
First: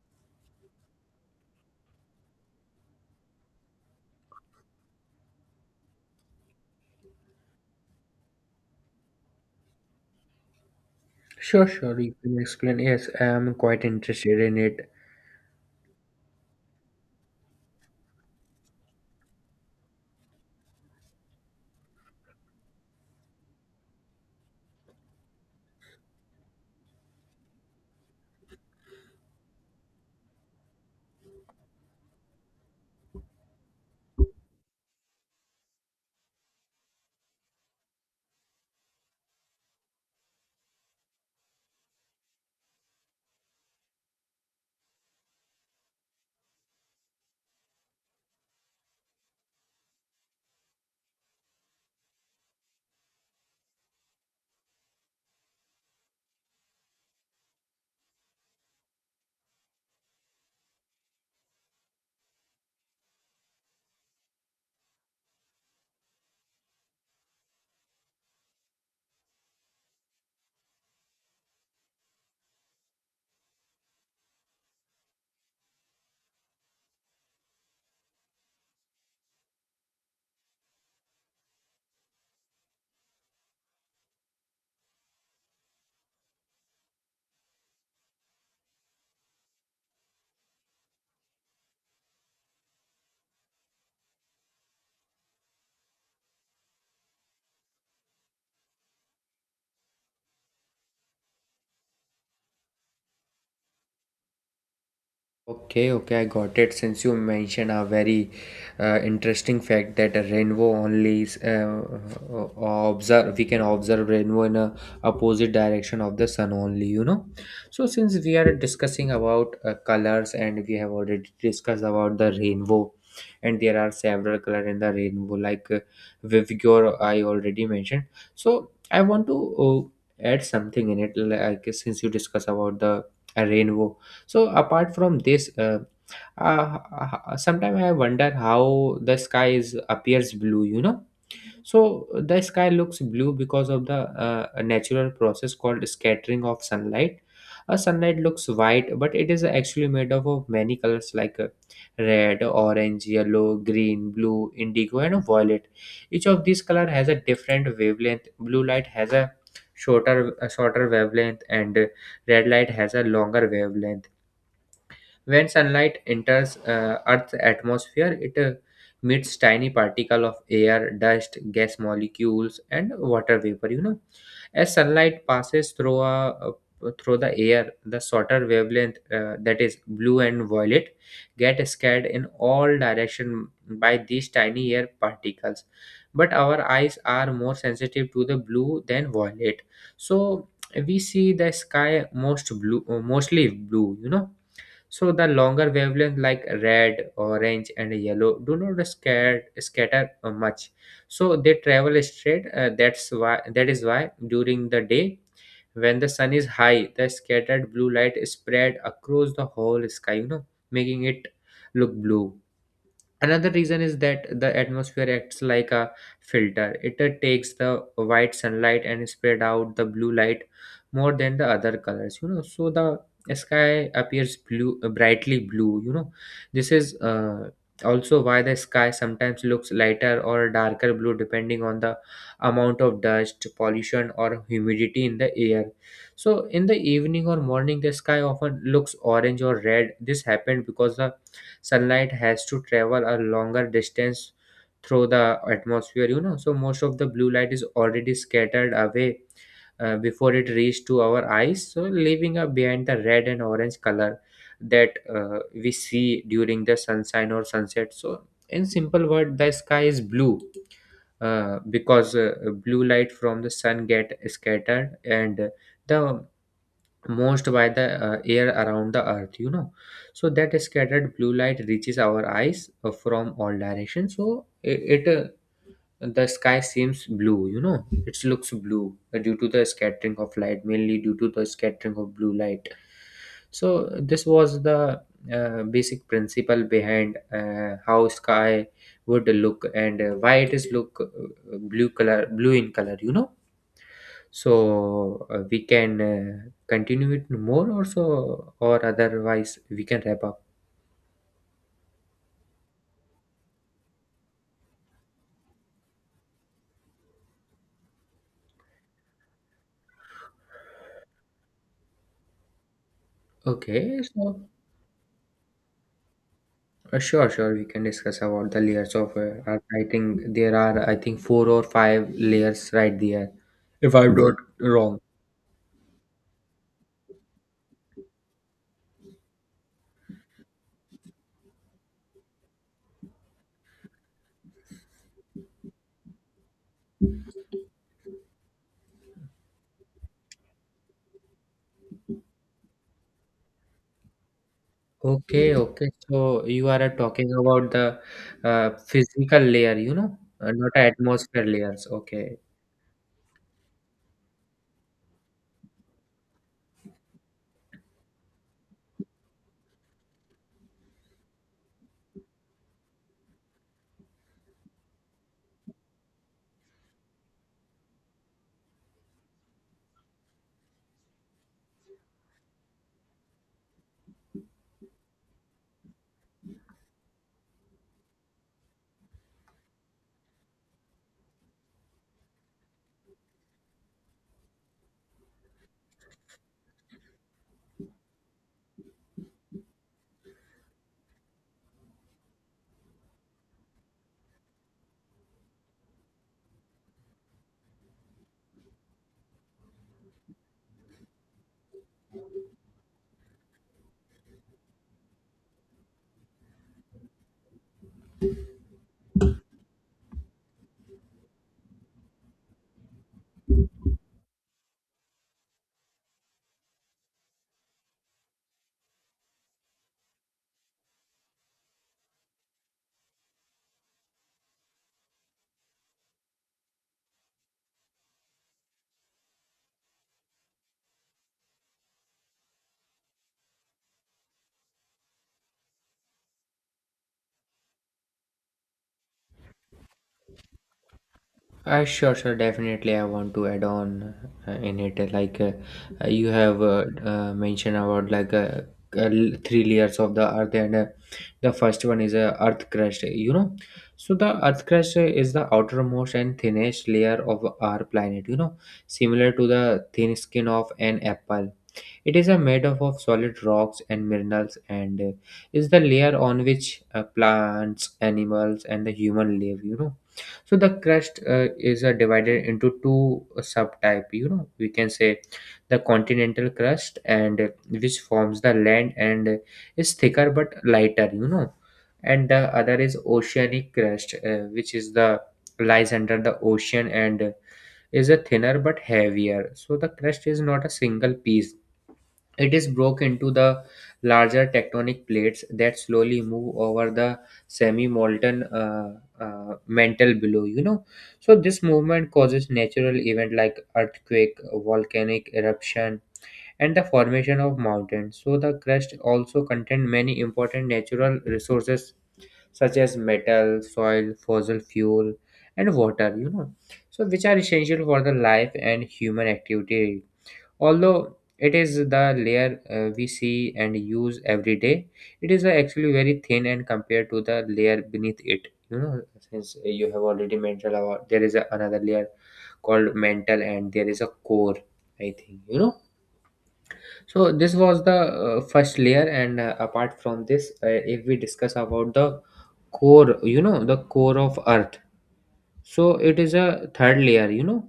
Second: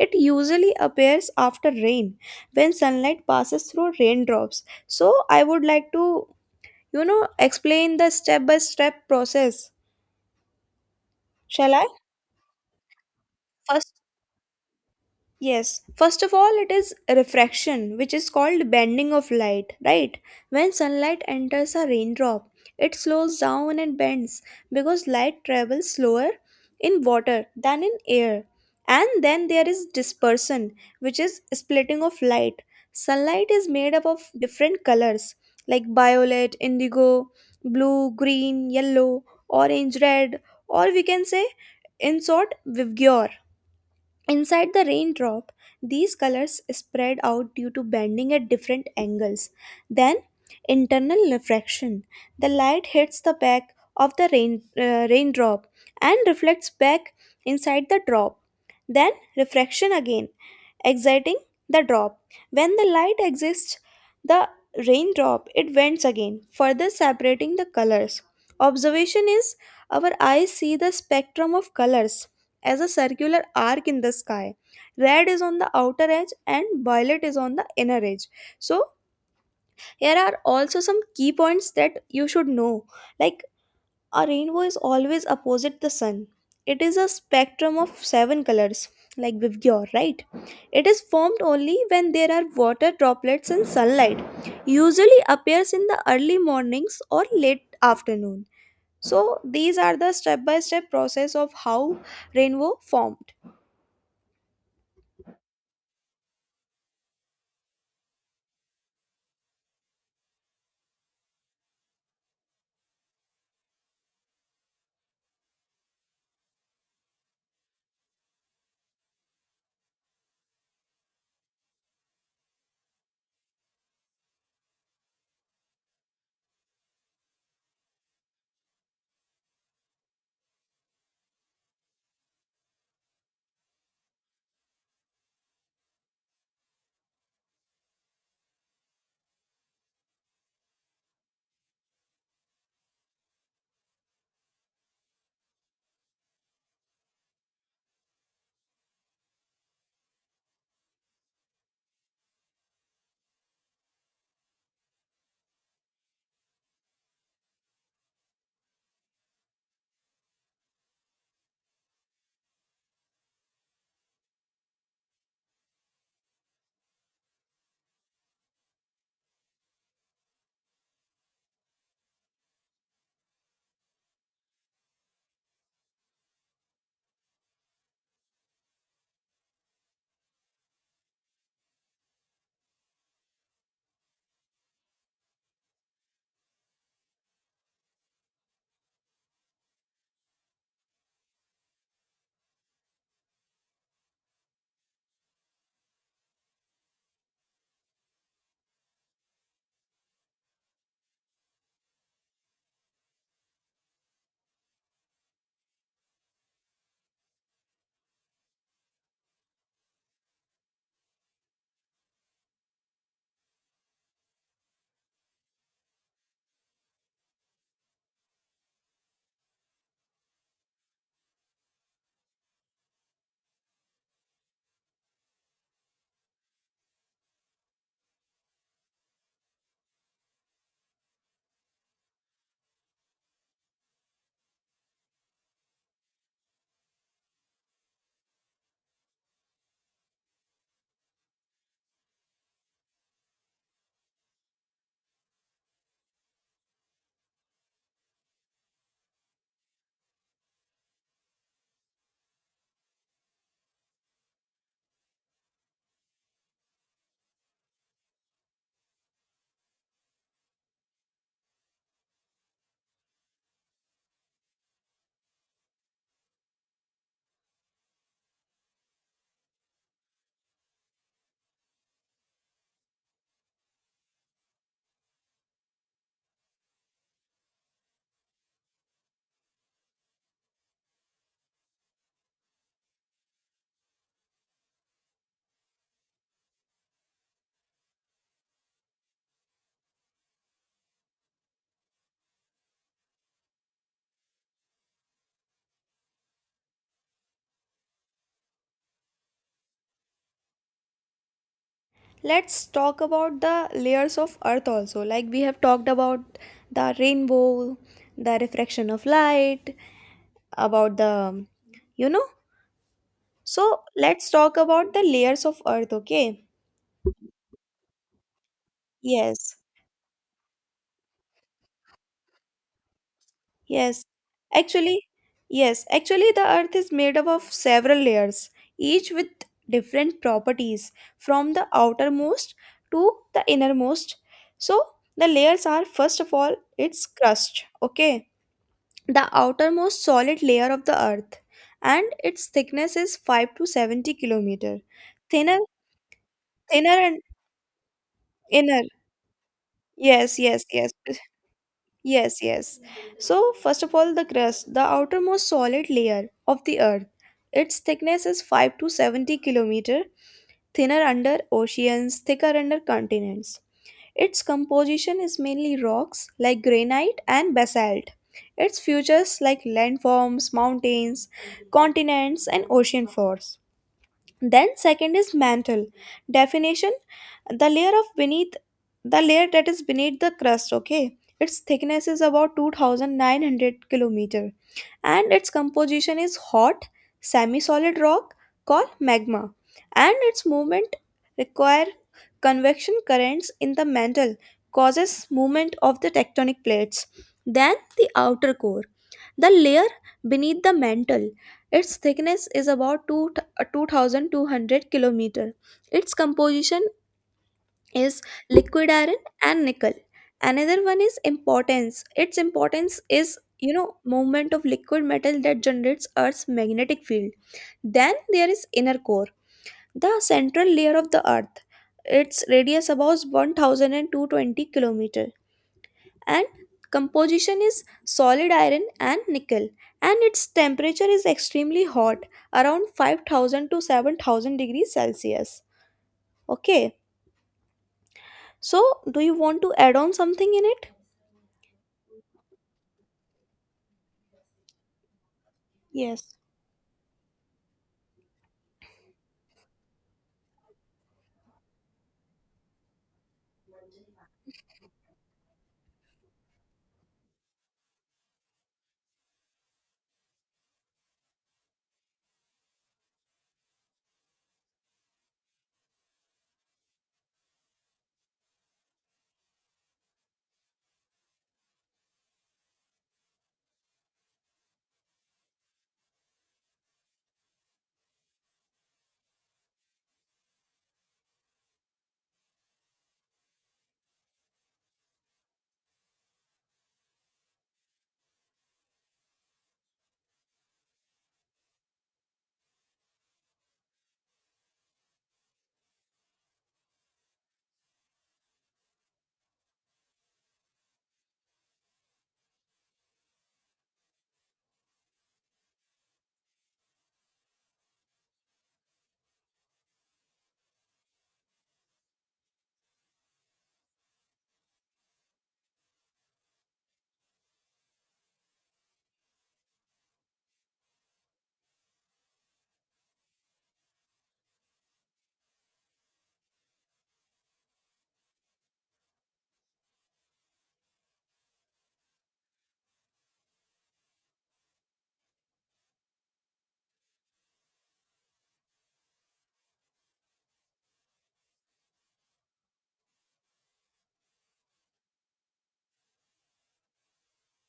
[SPEAKER 1] It usually appears after rain when sunlight passes through raindrops. So, I would like to explain the step by step process.
[SPEAKER 2] sure
[SPEAKER 1] Shall I?
[SPEAKER 2] sure you can explain, yes, I am quite
[SPEAKER 1] First,
[SPEAKER 2] interested in it.
[SPEAKER 1] Yes, first of all, it is refraction, which is called bending of light, right? When sunlight enters a raindrop, it slows down and bends because light travels slower in water than in air. And then there is dispersion, which is splitting of light. Sunlight is made up of different colors like violet, indigo, blue, green, yellow, orange, red, or we can say, in short, vivgyor. Inside the raindrop, these colors spread out due to bending at different angles. Then, internal refraction. The light hits the back of the raindrop and reflects back inside the drop. Then, refraction again, exciting the drop. When the light exists the raindrop, it bends again, further separating the colors. Observation is, our eyes see the spectrum of colors as a circular arc in the sky. Red is on the outer edge and violet is on the inner edge. So here are also some key points that you should know. Like, a rainbow is always opposite the sun. It is a spectrum of seven colors, like Vivgyor, right? It is formed only when there are water droplets and sunlight. Usually appears in the early mornings or late afternoon. So these are the step-by-step process of how rainbow formed.
[SPEAKER 2] Okay, okay, I got it. Since you mentioned a very interesting fact that a rainbow only is, uh, observe, we can observe rainbow in a opposite direction of the sun only, you know. So since we are discussing about colors and we have already discussed about the rainbow, and there are several color in the rainbow, like Vivigor, I already mentioned. So I want to add something in it. Like, since you discuss about the rainbow, so apart from this, sometimes I wonder how the sky is appears blue. You know, so the sky looks blue because of the natural process called scattering of sunlight. Sunlight looks white, but it is actually made up of many colors, like red, orange, yellow, green, blue, indigo, and violet. Each of these color has a different wavelength. Blue light has a shorter wavelength, and red light has a longer wavelength. When sunlight enters Earth's atmosphere, it meets tiny particle of air, dust, gas molecules, and water vapor. As sunlight passes through a through the air, the shorter wavelength, that is blue and violet, get scattered in all direction by these tiny air particles. But our eyes are more sensitive to the blue than violet, so we see the sky most mostly blue. So the longer wavelength like red, orange, and yellow do not scatter much. So they travel straight. That is why during the day when the sun is high, the scattered blue light is spread across the whole sky, making it look blue. Another reason is that the atmosphere acts like a filter. It takes the white sunlight and spread out the blue light more than the other colors. So the sky appears blue brightly blue. You know this is Also why the sky sometimes looks lighter or darker blue depending on the amount of dust pollution or humidity in the air. So in the evening or morning the sky often looks orange or red. This happened because the sunlight has to travel a longer distance through the atmosphere. So most of the blue light is already scattered away before it reached to our eyes, so leaving up behind the red and orange color that we see during the sunshine or sunset. So in simple word the sky is blue because blue light from the sun get scattered and the most by the air around the earth. So that scattered blue light reaches our eyes from all directions, so it the sky seems blue. It looks blue due to the scattering of light, mainly due to the scattering of blue light. So this was the basic principle behind how sky would look and why it is look blue in color. We can continue it more or otherwise we can wrap up.
[SPEAKER 1] Let's talk about the layers of earth also. Like we have talked about the rainbow, the refraction of light, about the you know so
[SPEAKER 2] Okay,
[SPEAKER 1] let's
[SPEAKER 2] so
[SPEAKER 1] talk about the layers of earth, okay?
[SPEAKER 2] sure, we can discuss about the layers of
[SPEAKER 1] Yes,
[SPEAKER 2] art. I think there are, I think, 4 or 5 layers right there, if
[SPEAKER 1] yes.
[SPEAKER 2] I'm not wrong.
[SPEAKER 1] Actually, yes, the earth is made up of several layers, each with different properties from the outermost to the innermost. So, the layers are first of all its crust, okay? The outermost solid layer of the earth, and its thickness is 5 to 70 kilometer.
[SPEAKER 2] Okay,
[SPEAKER 1] Thinner,
[SPEAKER 2] okay, so you are
[SPEAKER 1] thinner, and
[SPEAKER 2] talking about the
[SPEAKER 1] inner.
[SPEAKER 2] physical layer, you know,
[SPEAKER 1] Yes, yes,
[SPEAKER 2] not
[SPEAKER 1] yes.
[SPEAKER 2] atmosphere layers. Okay.
[SPEAKER 1] Yes, yes. So, first of all, the crust, the outermost solid layer of the Earth. Its thickness is 5 to 70 kilometer, thinner under oceans, thicker under continents. Its composition is mainly rocks like granite and basalt. Its features like landforms, mountains, continents, and ocean floors. Then second is mantle. Definition: the layer of beneath the layer that is beneath the crust, okay? Its thickness is about 2,900 kilometer, and its composition is hot semi-solid rock called magma. And its movement require convection currents in the mantle, causes movement of the tectonic plates. Then the outer core, the layer beneath the mantle. Its thickness is about 2 2,200 kilometer. Its composition is liquid iron and nickel. Another one is importance. Its importance is, movement of liquid metal that generates earth's magnetic field. Then there is inner core, the central layer of the earth. Its radius about 1,220 kilometer, and composition is solid iron and nickel. And its temperature is extremely hot, around 5,000 to 7,000 degrees Celsius, okay? So do you want to add on something in it?
[SPEAKER 2] Sure, Definitely, I want to add on in it. Like you
[SPEAKER 1] Yes.
[SPEAKER 2] have mentioned about three layers of the earth, and the first one is earth crust. You know, so the earth crust is the outermost and thinnest layer of our planet, you know, similar to the thin skin of an apple. It is a made up of solid rocks and minerals, and is the layer on which plants, animals, and the human live, you know. So the crust is divided into two subtype, you know. We can say the continental crust, and which forms the land, and is thicker but lighter, you know. And the other is oceanic crust, which is the lies under the ocean, and is a thinner but heavier. So the crust is not a single piece. It is broken into the larger tectonic plates that slowly move over the semi-molten mantle below. You know, so this movement causes natural event like earthquake, volcanic eruption, and the formation of mountains. So the crust also contains many important natural resources such as metal, soil, fossil fuel, and water, you know, so which are essential for the life and human activity. Although it is the layer we see and use every day, it is actually very thin and compared to the layer beneath it. Since you have already mentioned about there is a, another layer called mantle, and there is a core, I think, you know. So this was the first layer, and apart from this, if we discuss about the core, you know, the core of earth. So it is a third layer, you know,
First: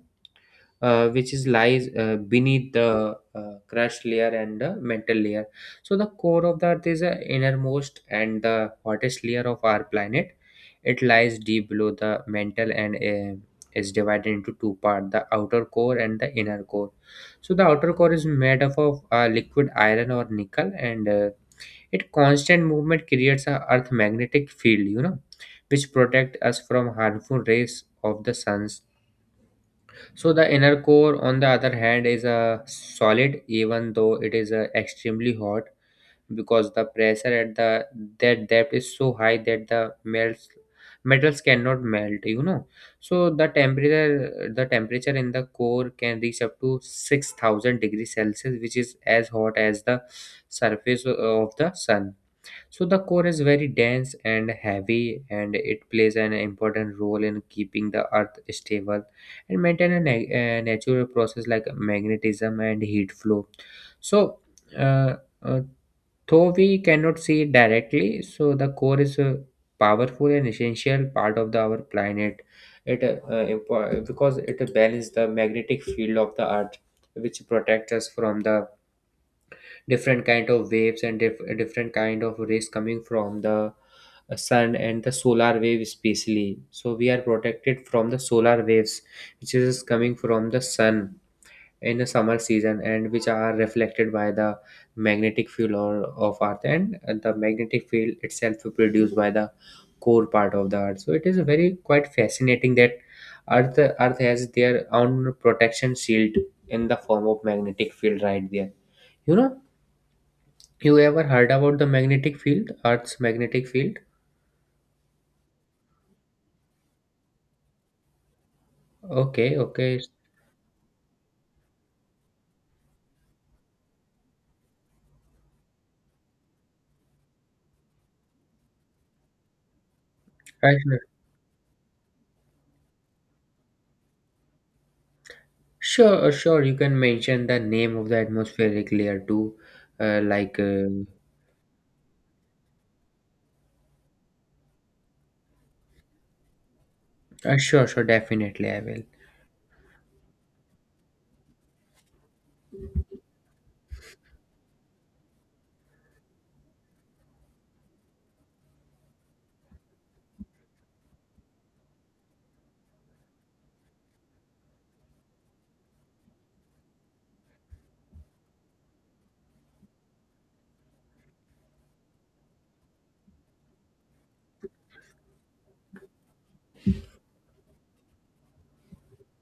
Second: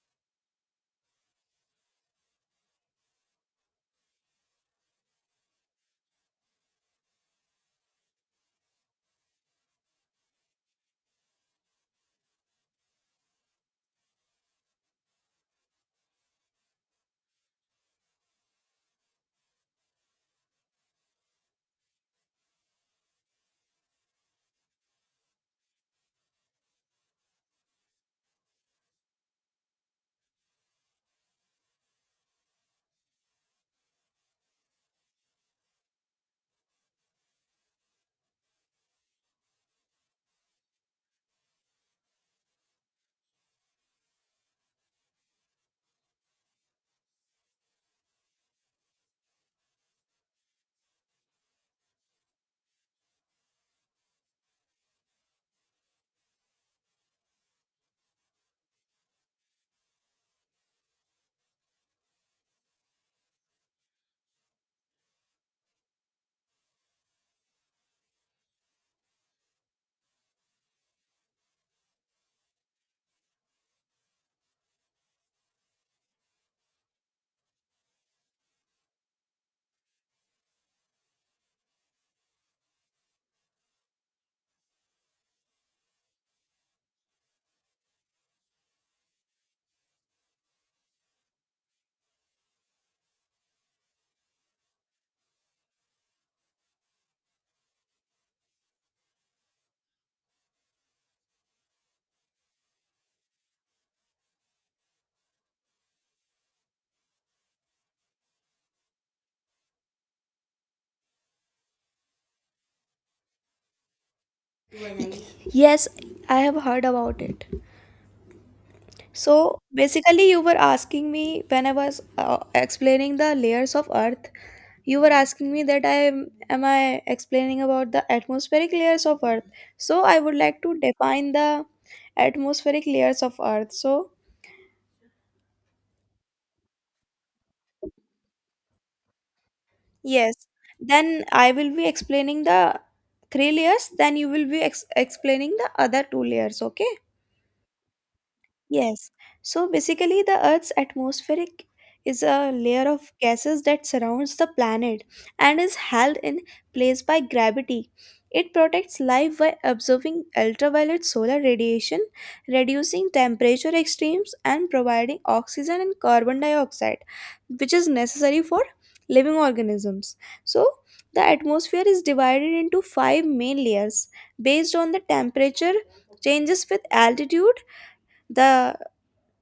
[SPEAKER 2] which is lies beneath the crust layer and the mantle layer. So the core of the Earth is the innermost and the hottest layer of our planet. It lies deep below the mantle and is divided into two parts: the outer core and the inner core. So the outer core is made up of liquid iron or nickel, and it constant movement creates a Earth magnetic field, you know, which protect us from harmful rays of the suns. So the inner core, on the other hand, is a solid, even though it is extremely hot, because the pressure at the that depth is so high that the melts metals cannot melt. You know, so the temperature in the core can reach up to 6,000 degrees Celsius, which is as hot as the surface of the sun. So the core is very dense and heavy, and it plays an important role in keeping the earth stable and maintain a natural process like magnetism and heat flow. So, uh, uh, though we cannot see it directly, so the core is a powerful and essential part of the, our planet. It because it balances the magnetic field of the earth, which protects us from the different kind of waves and different kind of rays coming from the sun and the solar wave, especially. So we are protected from the solar waves which is coming from the sun in the summer season, and which are reflected by the magnetic field or of earth, and the magnetic field itself produced by the core part of the earth. So it is very quite fascinating that earth has their own protection shield in the form of magnetic field right there, you know. You ever heard about the magnetic field, Earth's magnetic field?
[SPEAKER 1] Yes, I have heard about it.
[SPEAKER 2] Okay,
[SPEAKER 1] So
[SPEAKER 2] okay.
[SPEAKER 1] basically, you were asking me when I was explaining the layers of Earth. You were asking me that am I explaining about the atmospheric layers of Earth. So I would like to
[SPEAKER 2] Right, right.
[SPEAKER 1] define the atmospheric layers of Earth. So
[SPEAKER 2] Sure, sure. You can mention the name of the atmospheric layer too. Uh,
[SPEAKER 1] yes,
[SPEAKER 2] like, uh,
[SPEAKER 1] then I will be explaining the three layers. Then you will be explaining the other two layers. Okay.
[SPEAKER 2] sure, sure, definitely I will.
[SPEAKER 1] Yes. So basically, the Earth's atmospheric is a layer of gases that surrounds the planet and is held in place by gravity. It protects life by absorbing ultraviolet solar radiation, reducing temperature extremes, and providing oxygen and carbon dioxide, which is necessary for living organisms. So, the atmosphere is divided into five main layers based on the temperature changes with altitude: the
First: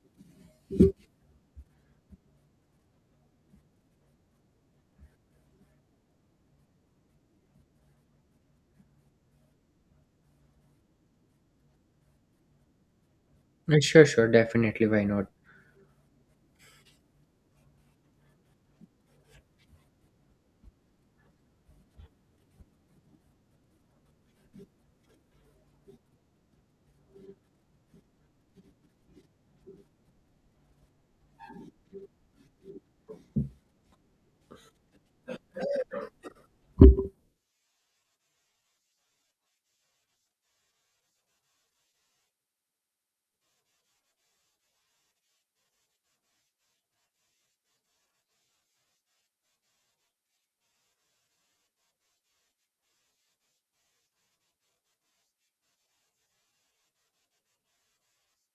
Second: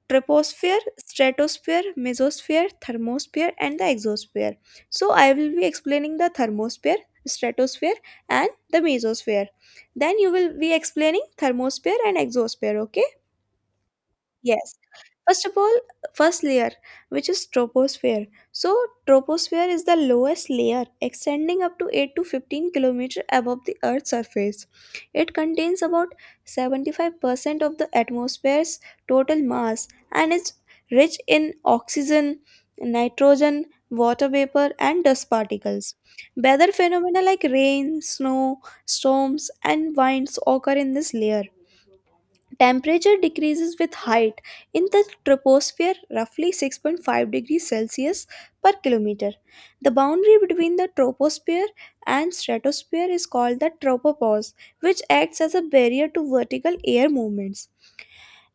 [SPEAKER 1] troposphere, stratosphere, mesosphere, thermosphere, and the exosphere. So, I will be explaining the thermosphere, stratosphere, and the mesosphere. Then, you will be explaining thermosphere and exosphere, okay?
[SPEAKER 2] Sure,
[SPEAKER 1] Yes.
[SPEAKER 2] Definitely, why not?
[SPEAKER 1] First of all, first layer, which is troposphere. So, troposphere is the lowest layer, extending up to 8 to 15 km above the Earth's surface. It contains about 75% of the atmosphere's total mass and is rich in oxygen, nitrogen, water vapor, and dust particles. Weather phenomena like rain, snow, storms, and winds occur in this layer. Temperature decreases with height in the troposphere, roughly 6.5 degrees Celsius per kilometer. The boundary between the troposphere and stratosphere is called the tropopause, which acts as a barrier to vertical air movements.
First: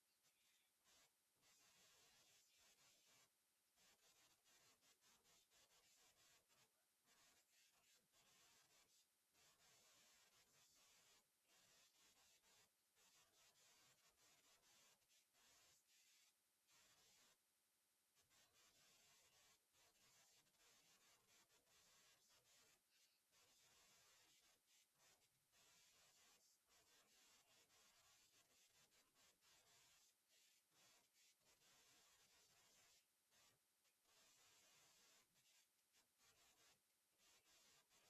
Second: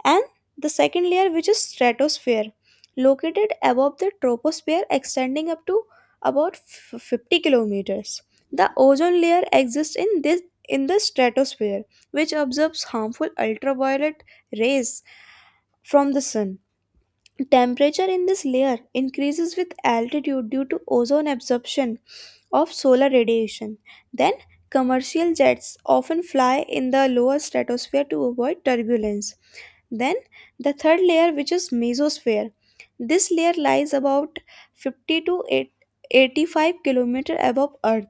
[SPEAKER 1] And the second layer, which is stratosphere, located above the troposphere, extending up to about 50 kilometers. The ozone layer exists in the stratosphere, which absorbs harmful ultraviolet rays from the sun. Temperature in this layer increases with altitude due to ozone absorption of solar radiation. Then commercial jets often fly in the lower stratosphere to avoid turbulence. Then the third layer, which is mesosphere. This layer lies about 50 to 8 85 km above Earth.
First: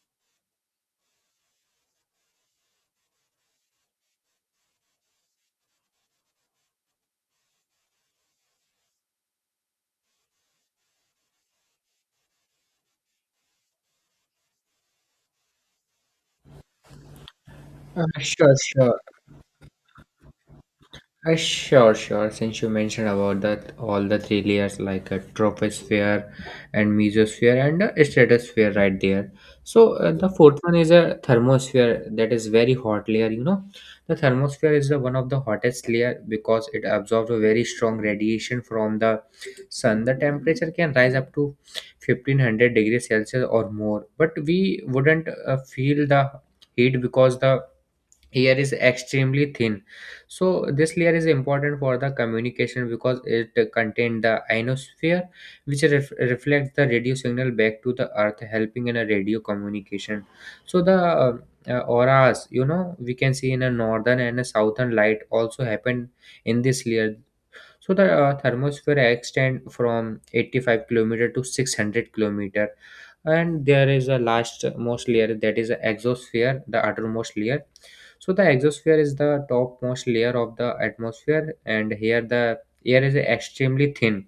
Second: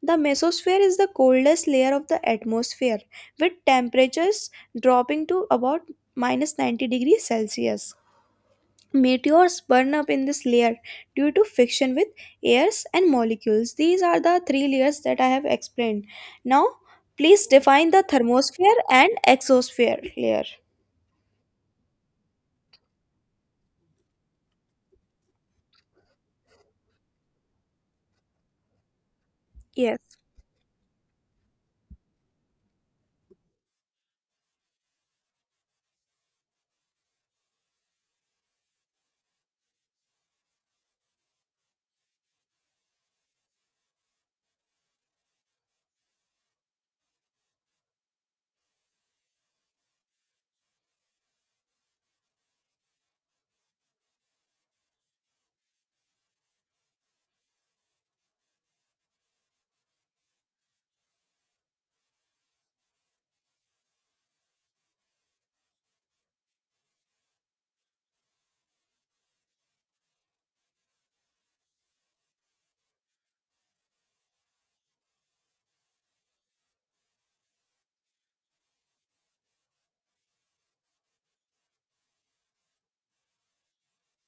[SPEAKER 1] The mesosphere is the coldest layer of the atmosphere, with temperatures dropping to about minus 90 degrees Celsius. Meteors burn up in this layer due to friction with airs and molecules. These are the three layers that I have explained. Now, please define the
[SPEAKER 2] Uh, sure,
[SPEAKER 1] thermosphere
[SPEAKER 2] sure.
[SPEAKER 1] and exosphere layer.
[SPEAKER 2] Sure. Since you mentioned about that, all the three layers like a troposphere and mesosphere and a stratosphere right there. So
[SPEAKER 1] Yes.
[SPEAKER 2] the fourth one is a thermosphere, that is very hot layer. You know, the thermosphere is the one of the hottest layer because it absorbs a very strong radiation from the sun. The temperature can rise up to 1500 degrees Celsius or more, but we wouldn't feel the heat because the air is extremely thin. So this layer is important for the communication because it contains the ionosphere which reflects the radio signal back to the earth, helping in a radio communication. So the auras, you know, we can see in a northern and a southern light, also happen in this layer. So the thermosphere extend from 85 kilometer to 600 kilometer, and there is a last most layer that is the exosphere, the outermost layer. So the exosphere is the topmost layer of the atmosphere, and here the air is extremely thin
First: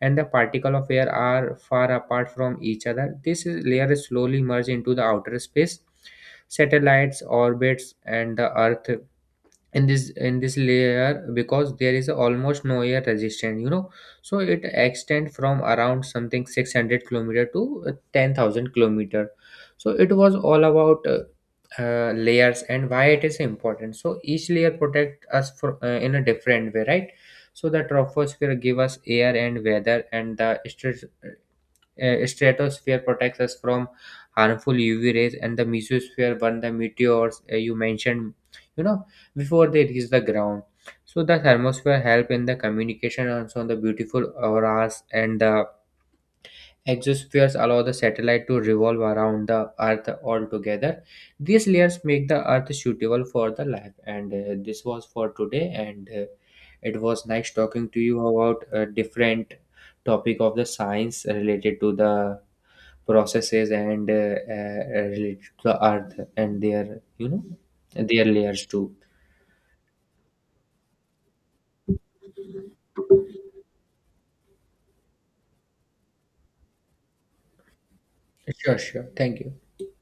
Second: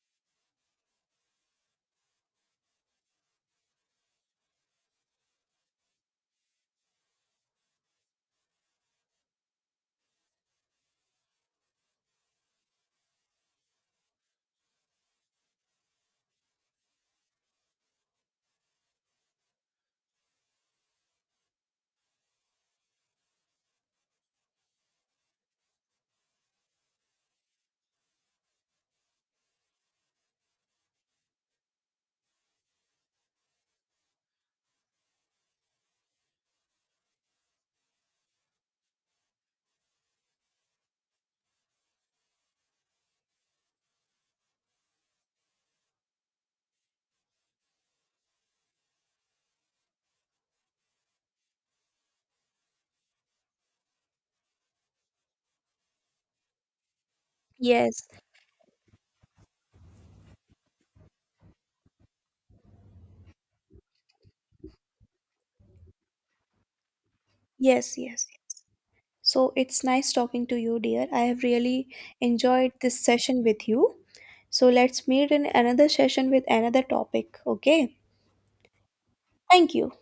[SPEAKER 2] and the particle of air are far apart from each other. Layer is slowly merge into the outer space. Satellites, orbits, and the Earth in this layer because there is almost no air resistance, you know. So it extend from around something 600 kilometer to 10,000 kilometer. So it was all about layers and why it is important. So each layer protect us for, in a different way, right. So the troposphere give us air and weather, and the stratosphere protects us from harmful UV rays, and the mesosphere, when the meteors you mentioned, you know, before they reach the ground. So the thermosphere help in the communication and so the beautiful auras, and the exospheres allow the satellite to revolve around the Earth altogether. These layers make the Earth suitable for the life, and this was for today. And it was nice talking to
[SPEAKER 1] Yes.
[SPEAKER 2] you about a different topic of the science related to the processes and related to the earth and their, you know,
[SPEAKER 1] Yes,
[SPEAKER 2] their
[SPEAKER 1] yes.
[SPEAKER 2] layers too.
[SPEAKER 1] So it's nice talking to you, dear. I have really enjoyed this session with you. So let's meet in another session with another topic. Okay.
[SPEAKER 2] Sure, sure, thank you.
[SPEAKER 1] Thank you.